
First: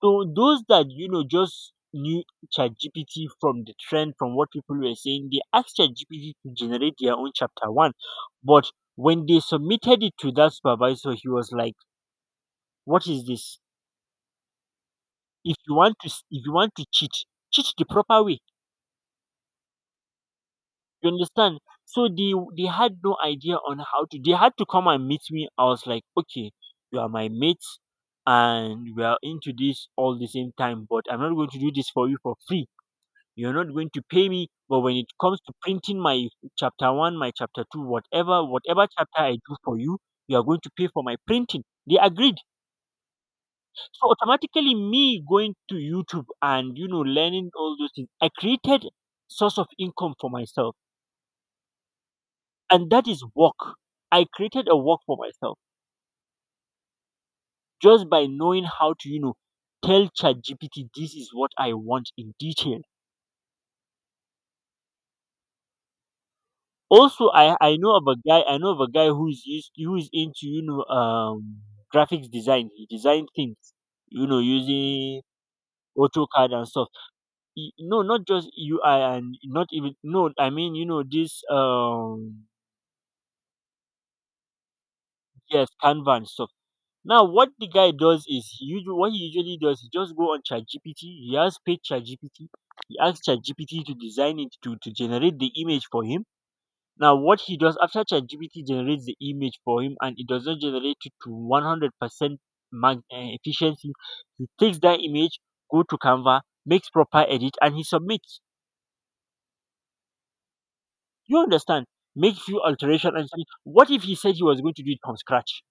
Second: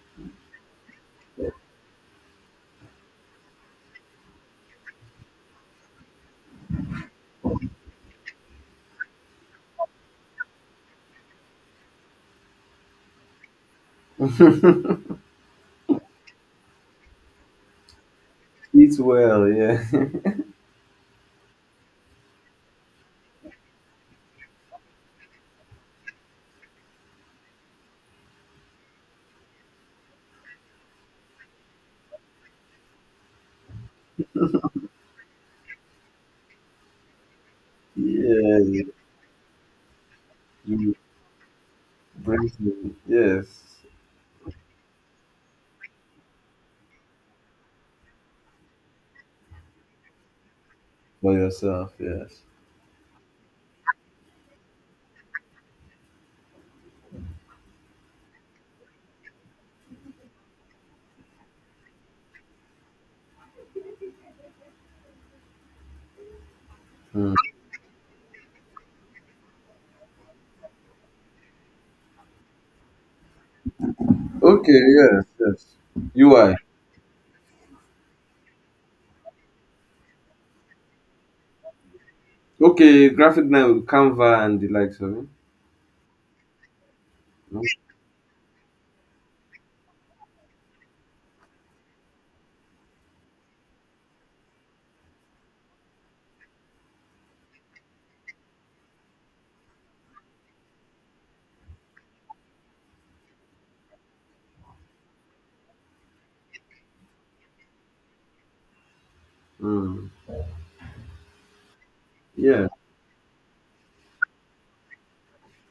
[SPEAKER 1] So those that you know just knew ChatGPT from the trend, from what people were saying, they asked ChatGPT to generate their own chapter one. But when they submitted it to that supervisor, he was like, "What is this? If you want to, s- if you want to cheat, cheat the proper way.
[SPEAKER 2] Eat well, yeah.
[SPEAKER 1] You understand?" So they they had no idea on how to. They had to come and meet me. I was like, "Okay, you are my mate, and we are into this all the same time, but I'm not going to do this for you for free. You're not going to pay me, but when it comes to printing my chapter one, my chapter two, whatever,
[SPEAKER 2] Yeah.
[SPEAKER 1] whatever chapter I do for you, you are going to pay
[SPEAKER 2] You
[SPEAKER 1] for my printing." They agreed.
[SPEAKER 2] bring, yes.
[SPEAKER 1] So automatically, me going to YouTube and you know learning all those things, I created source of income for myself,
[SPEAKER 2] For yourself, yes.
[SPEAKER 1] and that is work. I created a work for myself just by knowing how to, you know tell ChatGPT this is what I want in detail. Also,
[SPEAKER 2] Hmm.
[SPEAKER 1] I I know of a guy, I know of a guy who's used who's into, you know um graphics design. He designed things, you know,
[SPEAKER 2] Okay,
[SPEAKER 1] using
[SPEAKER 2] yes, yes.
[SPEAKER 1] AutoCAD
[SPEAKER 2] U I.
[SPEAKER 1] and stuff. Y- No, not just U I, and not even, no, I mean, you know, this, um,
[SPEAKER 2] Okay, graphic now, Canva and the likes of it.
[SPEAKER 1] yes, Canva and stuff. Now, what
[SPEAKER 2] No?
[SPEAKER 1] the guy does is, he usually, what he usually does he just go on ChatGPT. He has paid ChatGPT. He asks ChatGPT to design it, to to generate the image for him. Now, what he does after ChatGPT generates the image for him, and it does not generate it to one hundred percent mag- eh, efficiency, he takes that image, go to Canva, makes proper edit, and he submits.
[SPEAKER 2] Mm.
[SPEAKER 1] You understand? Make few
[SPEAKER 2] Yeah.
[SPEAKER 1] alteration and submit. What if he said he was going to do it from scratch?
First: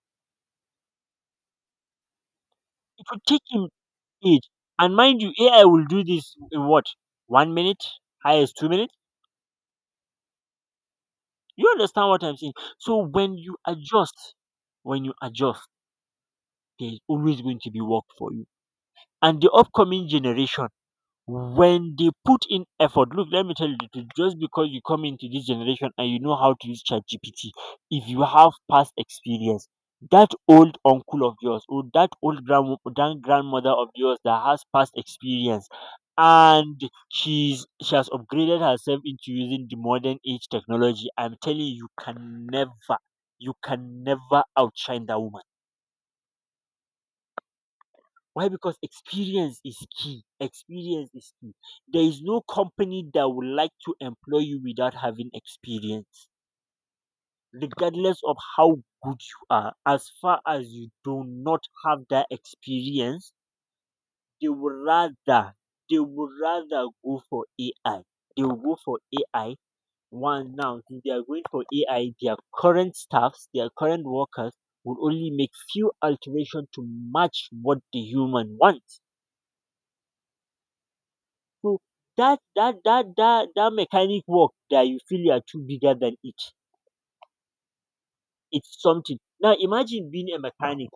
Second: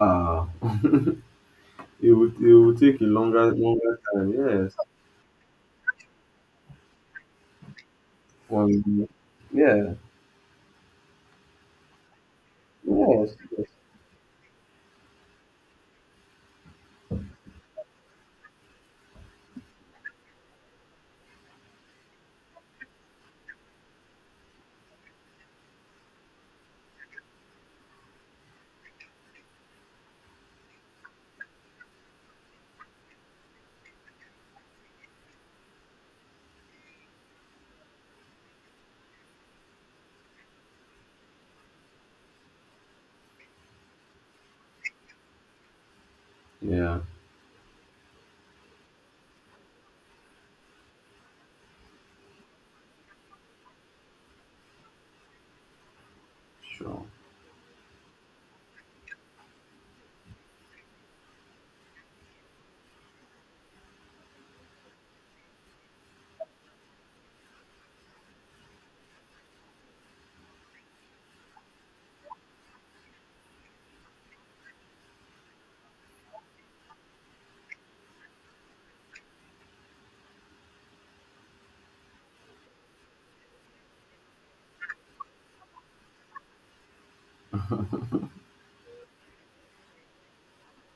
[SPEAKER 2] Uh, it would it would take a
[SPEAKER 1] It would take
[SPEAKER 2] longer
[SPEAKER 1] him
[SPEAKER 2] longer time,
[SPEAKER 1] age.
[SPEAKER 2] yes.
[SPEAKER 1] And mind you, A I will do this in what? One minute? Highest two minutes?
[SPEAKER 2] One, yeah.
[SPEAKER 1] You understand what I'm saying? So
[SPEAKER 2] Yes.
[SPEAKER 1] when you
[SPEAKER 2] Yes.
[SPEAKER 1] adjust, when you adjust, there's always going to be work for you. And the upcoming generation, when they put in effort, look, let me tell you the truth. Just because you come into this generation and you know how to use chat G P T, if you have past experience, that old uncle of yours, or that old grand, grand grandmother of yours that has past experience, and she's she has upgraded herself into using the modern age technology, I'm telling you, you can never, you can never outshine that woman.
[SPEAKER 2] Yeah,
[SPEAKER 1] Why? Because experience is key. Experience is key. There is no company that would like to employ you without having experience,
[SPEAKER 2] sure.
[SPEAKER 1] regardless of how good you are. As far as you do not have that experience, they would rather they would rather go for A I. They will go for A I. One now, since they are going for A I, their current staffs, their current workers would only make few alterations to match what the human wants. So that that that that that mechanic work that you feel you are too bigger than it, it's something. Now imagine being a mechanic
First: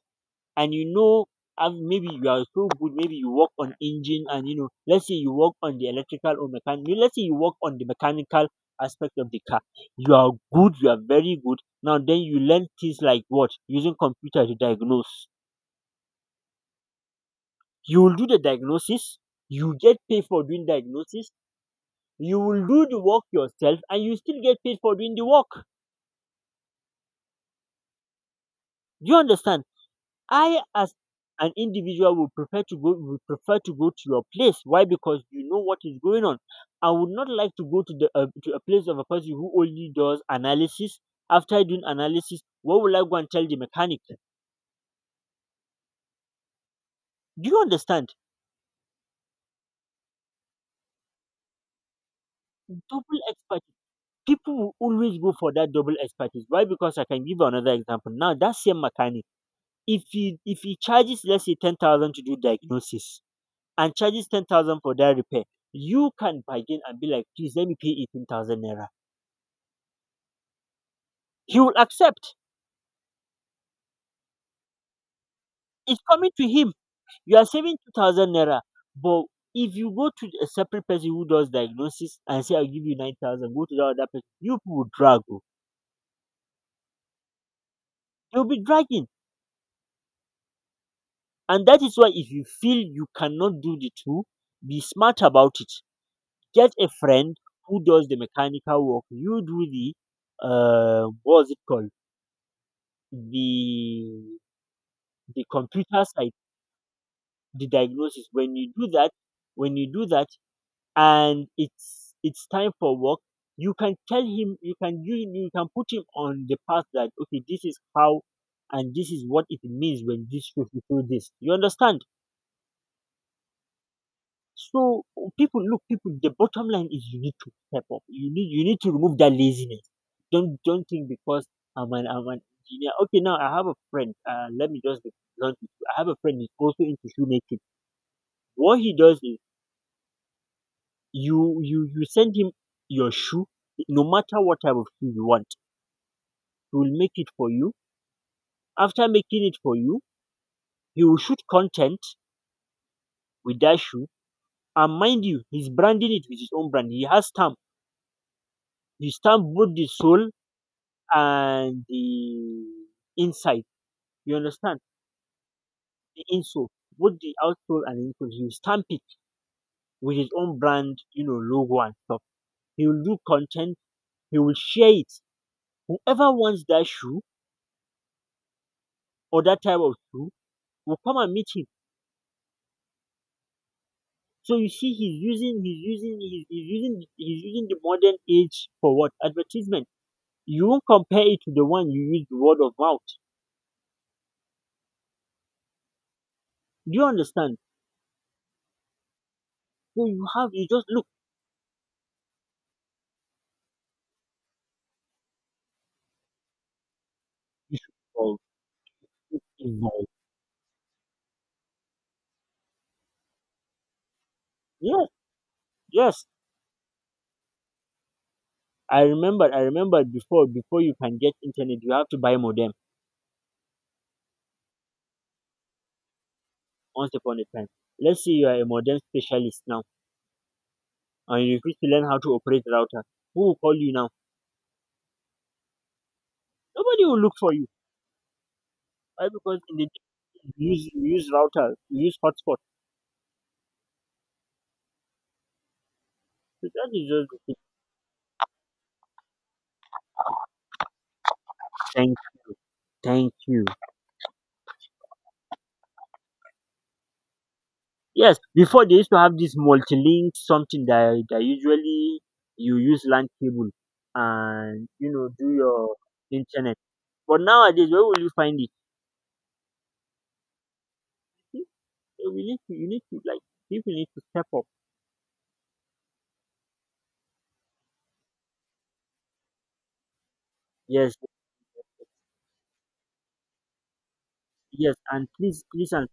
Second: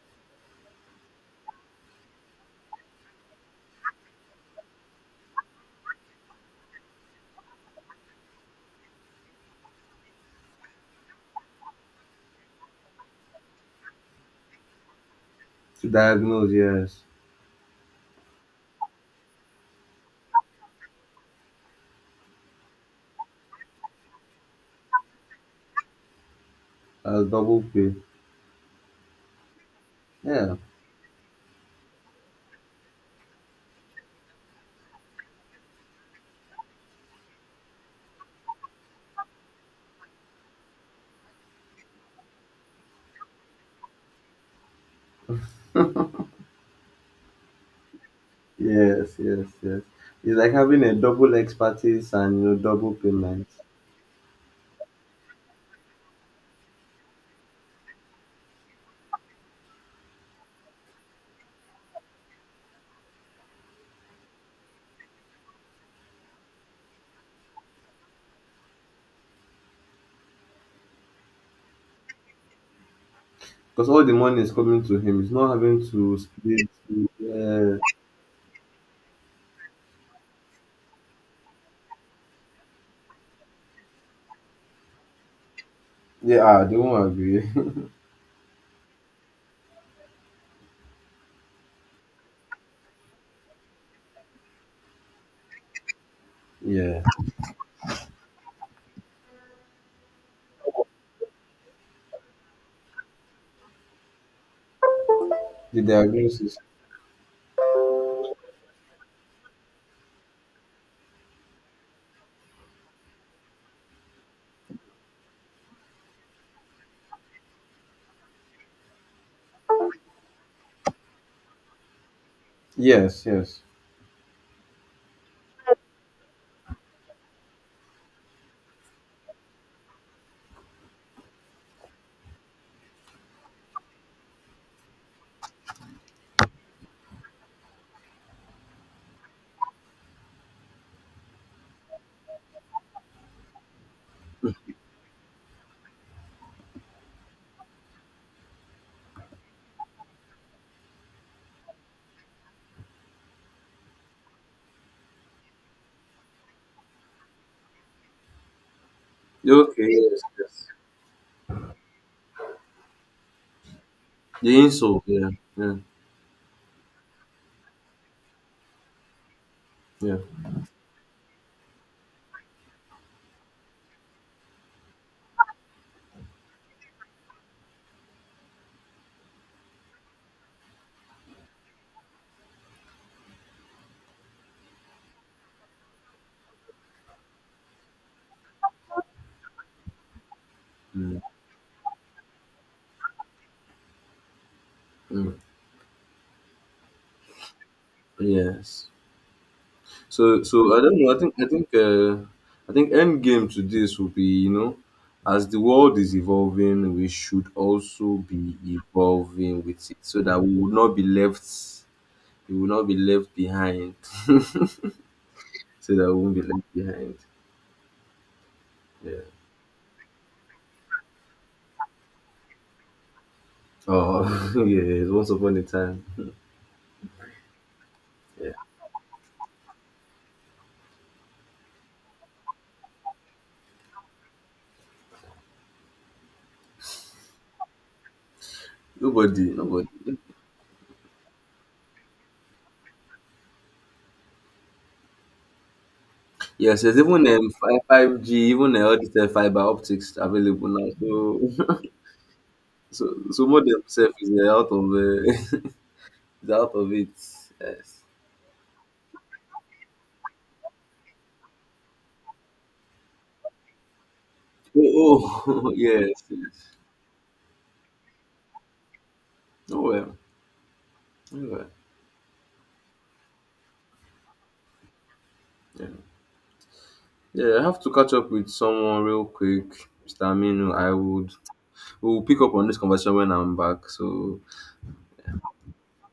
[SPEAKER 1] and you know and maybe you are so good, maybe you work on engine and you know, let's say you work on the electrical or mechanical, let's say you work on the mechanical aspect of the car. You are good, you are very good. Now then you learn things like what? Using computer to diagnose.
[SPEAKER 2] To diagnose, yes.
[SPEAKER 1] You will do the diagnosis, you get paid for doing diagnosis. You will do the work yourself and you still get paid for doing the work.
[SPEAKER 2] As double pay.
[SPEAKER 1] Do you understand?
[SPEAKER 2] Yeah.
[SPEAKER 1] I as an individual would prefer to go, would prefer to go to your place. Why? Because you know what is going on. I would not like to go to the uh, to a place of a person who only does analysis. After doing analysis, what will I go and tell the mechanic? Do you understand?
[SPEAKER 2] Yes, yes, yes. It's like having a double expertise and, you know, double
[SPEAKER 1] Double
[SPEAKER 2] payment.
[SPEAKER 1] expertise. People will always go for that double expertise. Why? Because I can give you another example. Now that same mechanic, if he if he charges, let's say, ten thousand to do diagnosis, and charges ten thousand for that repair, you can bargain and be like, please let me pay eighteen thousand naira. He will accept.
[SPEAKER 2] Because all the money is coming to him. He's not having
[SPEAKER 1] It's
[SPEAKER 2] to
[SPEAKER 1] coming to
[SPEAKER 2] split.
[SPEAKER 1] him. You are
[SPEAKER 2] Yeah,
[SPEAKER 1] saving two thousand naira. But if you go to a separate person who does diagnosis and say, I'll give you nine thousand, go to the other person, you people will drag. Oh.
[SPEAKER 2] yeah, ah, they won't agree.
[SPEAKER 1] You'll be dragging. And that is why if you feel you cannot do the two, be smart about it. Get a
[SPEAKER 2] Yeah.
[SPEAKER 1] friend who does the mechanical work. You do the, uh, what's it called? The the
[SPEAKER 2] The
[SPEAKER 1] computer side,
[SPEAKER 2] diagnosis.
[SPEAKER 1] the diagnosis. When you do that, when you do that, and it's it's time for work, you can tell him, you can, you you can put him on the path that, okay, this is how, and this is what it means when this should do this. You understand?
[SPEAKER 2] Yes, yes.
[SPEAKER 1] So people, look, people. The bottom line is you need to step up. You need you need to remove that laziness. Don't don't think because I'm an I'm an engineer. Okay, now I have a friend. Uh, let me just be blunt with you. I have a friend who's also into shoemaking. What he does is, You you you send him your shoe, no matter what type of shoe you want, he will make it for you. After making it for you, he will shoot content with that shoe. And mind you, he's branding it with his own brand. He has stamp. He stamped both
[SPEAKER 2] Okay,
[SPEAKER 1] the
[SPEAKER 2] yes,
[SPEAKER 1] sole
[SPEAKER 2] yes.
[SPEAKER 1] and the inside. You
[SPEAKER 2] The
[SPEAKER 1] understand?
[SPEAKER 2] insult, yeah, yeah,
[SPEAKER 1] The insole, both the outsole and insole. He will stamp it
[SPEAKER 2] yeah,
[SPEAKER 1] with his own brand, you know, logo and stuff. He will do content. He will share it. Whoever wants that shoe or that type of shoe will come and meet him. So you see, he's using, he's using, he's, he's using, he's using the modern age for what? Advertisement. You won't
[SPEAKER 2] mm,
[SPEAKER 1] compare it to the one you use the word of mouth.
[SPEAKER 2] mm,
[SPEAKER 1] Do you understand?
[SPEAKER 2] yes.
[SPEAKER 1] So you
[SPEAKER 2] So,
[SPEAKER 1] have,
[SPEAKER 2] so
[SPEAKER 1] you
[SPEAKER 2] I
[SPEAKER 1] just
[SPEAKER 2] don't
[SPEAKER 1] look.
[SPEAKER 2] know. I think, I think, uh, I think end game to this will be, you know, as the world is evolving, we should
[SPEAKER 1] You should
[SPEAKER 2] also
[SPEAKER 1] evolve,
[SPEAKER 2] be evolving with it,
[SPEAKER 1] evolve.
[SPEAKER 2] so that we will not be left, we will not be left behind, so
[SPEAKER 1] Yes,
[SPEAKER 2] that we
[SPEAKER 1] yes.
[SPEAKER 2] won't be left behind.
[SPEAKER 1] I
[SPEAKER 2] Yeah.
[SPEAKER 1] remember, I remember before, before you can get internet, you have to buy modem.
[SPEAKER 2] Oh, yeah. Once upon a time,
[SPEAKER 1] Once upon a time, let's say you
[SPEAKER 2] yeah.
[SPEAKER 1] are a modem specialist now, and you need to learn how to operate router. Who will call you now? Nobody will look for you. Why?
[SPEAKER 2] Nobody,
[SPEAKER 1] Because in
[SPEAKER 2] nobody.
[SPEAKER 1] the you use you use router, you use hotspot. So
[SPEAKER 2] Yes,
[SPEAKER 1] that
[SPEAKER 2] there's
[SPEAKER 1] is
[SPEAKER 2] even um,
[SPEAKER 1] just,
[SPEAKER 2] fi- five G, even uh, all these uh, fiber optics available now. So,
[SPEAKER 1] thank you.
[SPEAKER 2] so,
[SPEAKER 1] Thank
[SPEAKER 2] so
[SPEAKER 1] you.
[SPEAKER 2] modem self is uh, out of uh, is out of it. Yes.
[SPEAKER 1] Yes, before they used to have this multi-link something that, that usually you use L A N cable and you know
[SPEAKER 2] Oh,
[SPEAKER 1] do
[SPEAKER 2] oh,
[SPEAKER 1] your
[SPEAKER 2] yes. Yes.
[SPEAKER 1] internet. But nowadays, where will you find it?
[SPEAKER 2] Oh well. Oh, well.
[SPEAKER 1] We need to, you need to like, people need to step up.
[SPEAKER 2] Yeah. Yeah, I have to catch up with someone real quick, Mister Aminu. I
[SPEAKER 1] Yes,
[SPEAKER 2] would. We'll pick up on this conversation when I'm back. So
[SPEAKER 1] yes, and please, please, and please.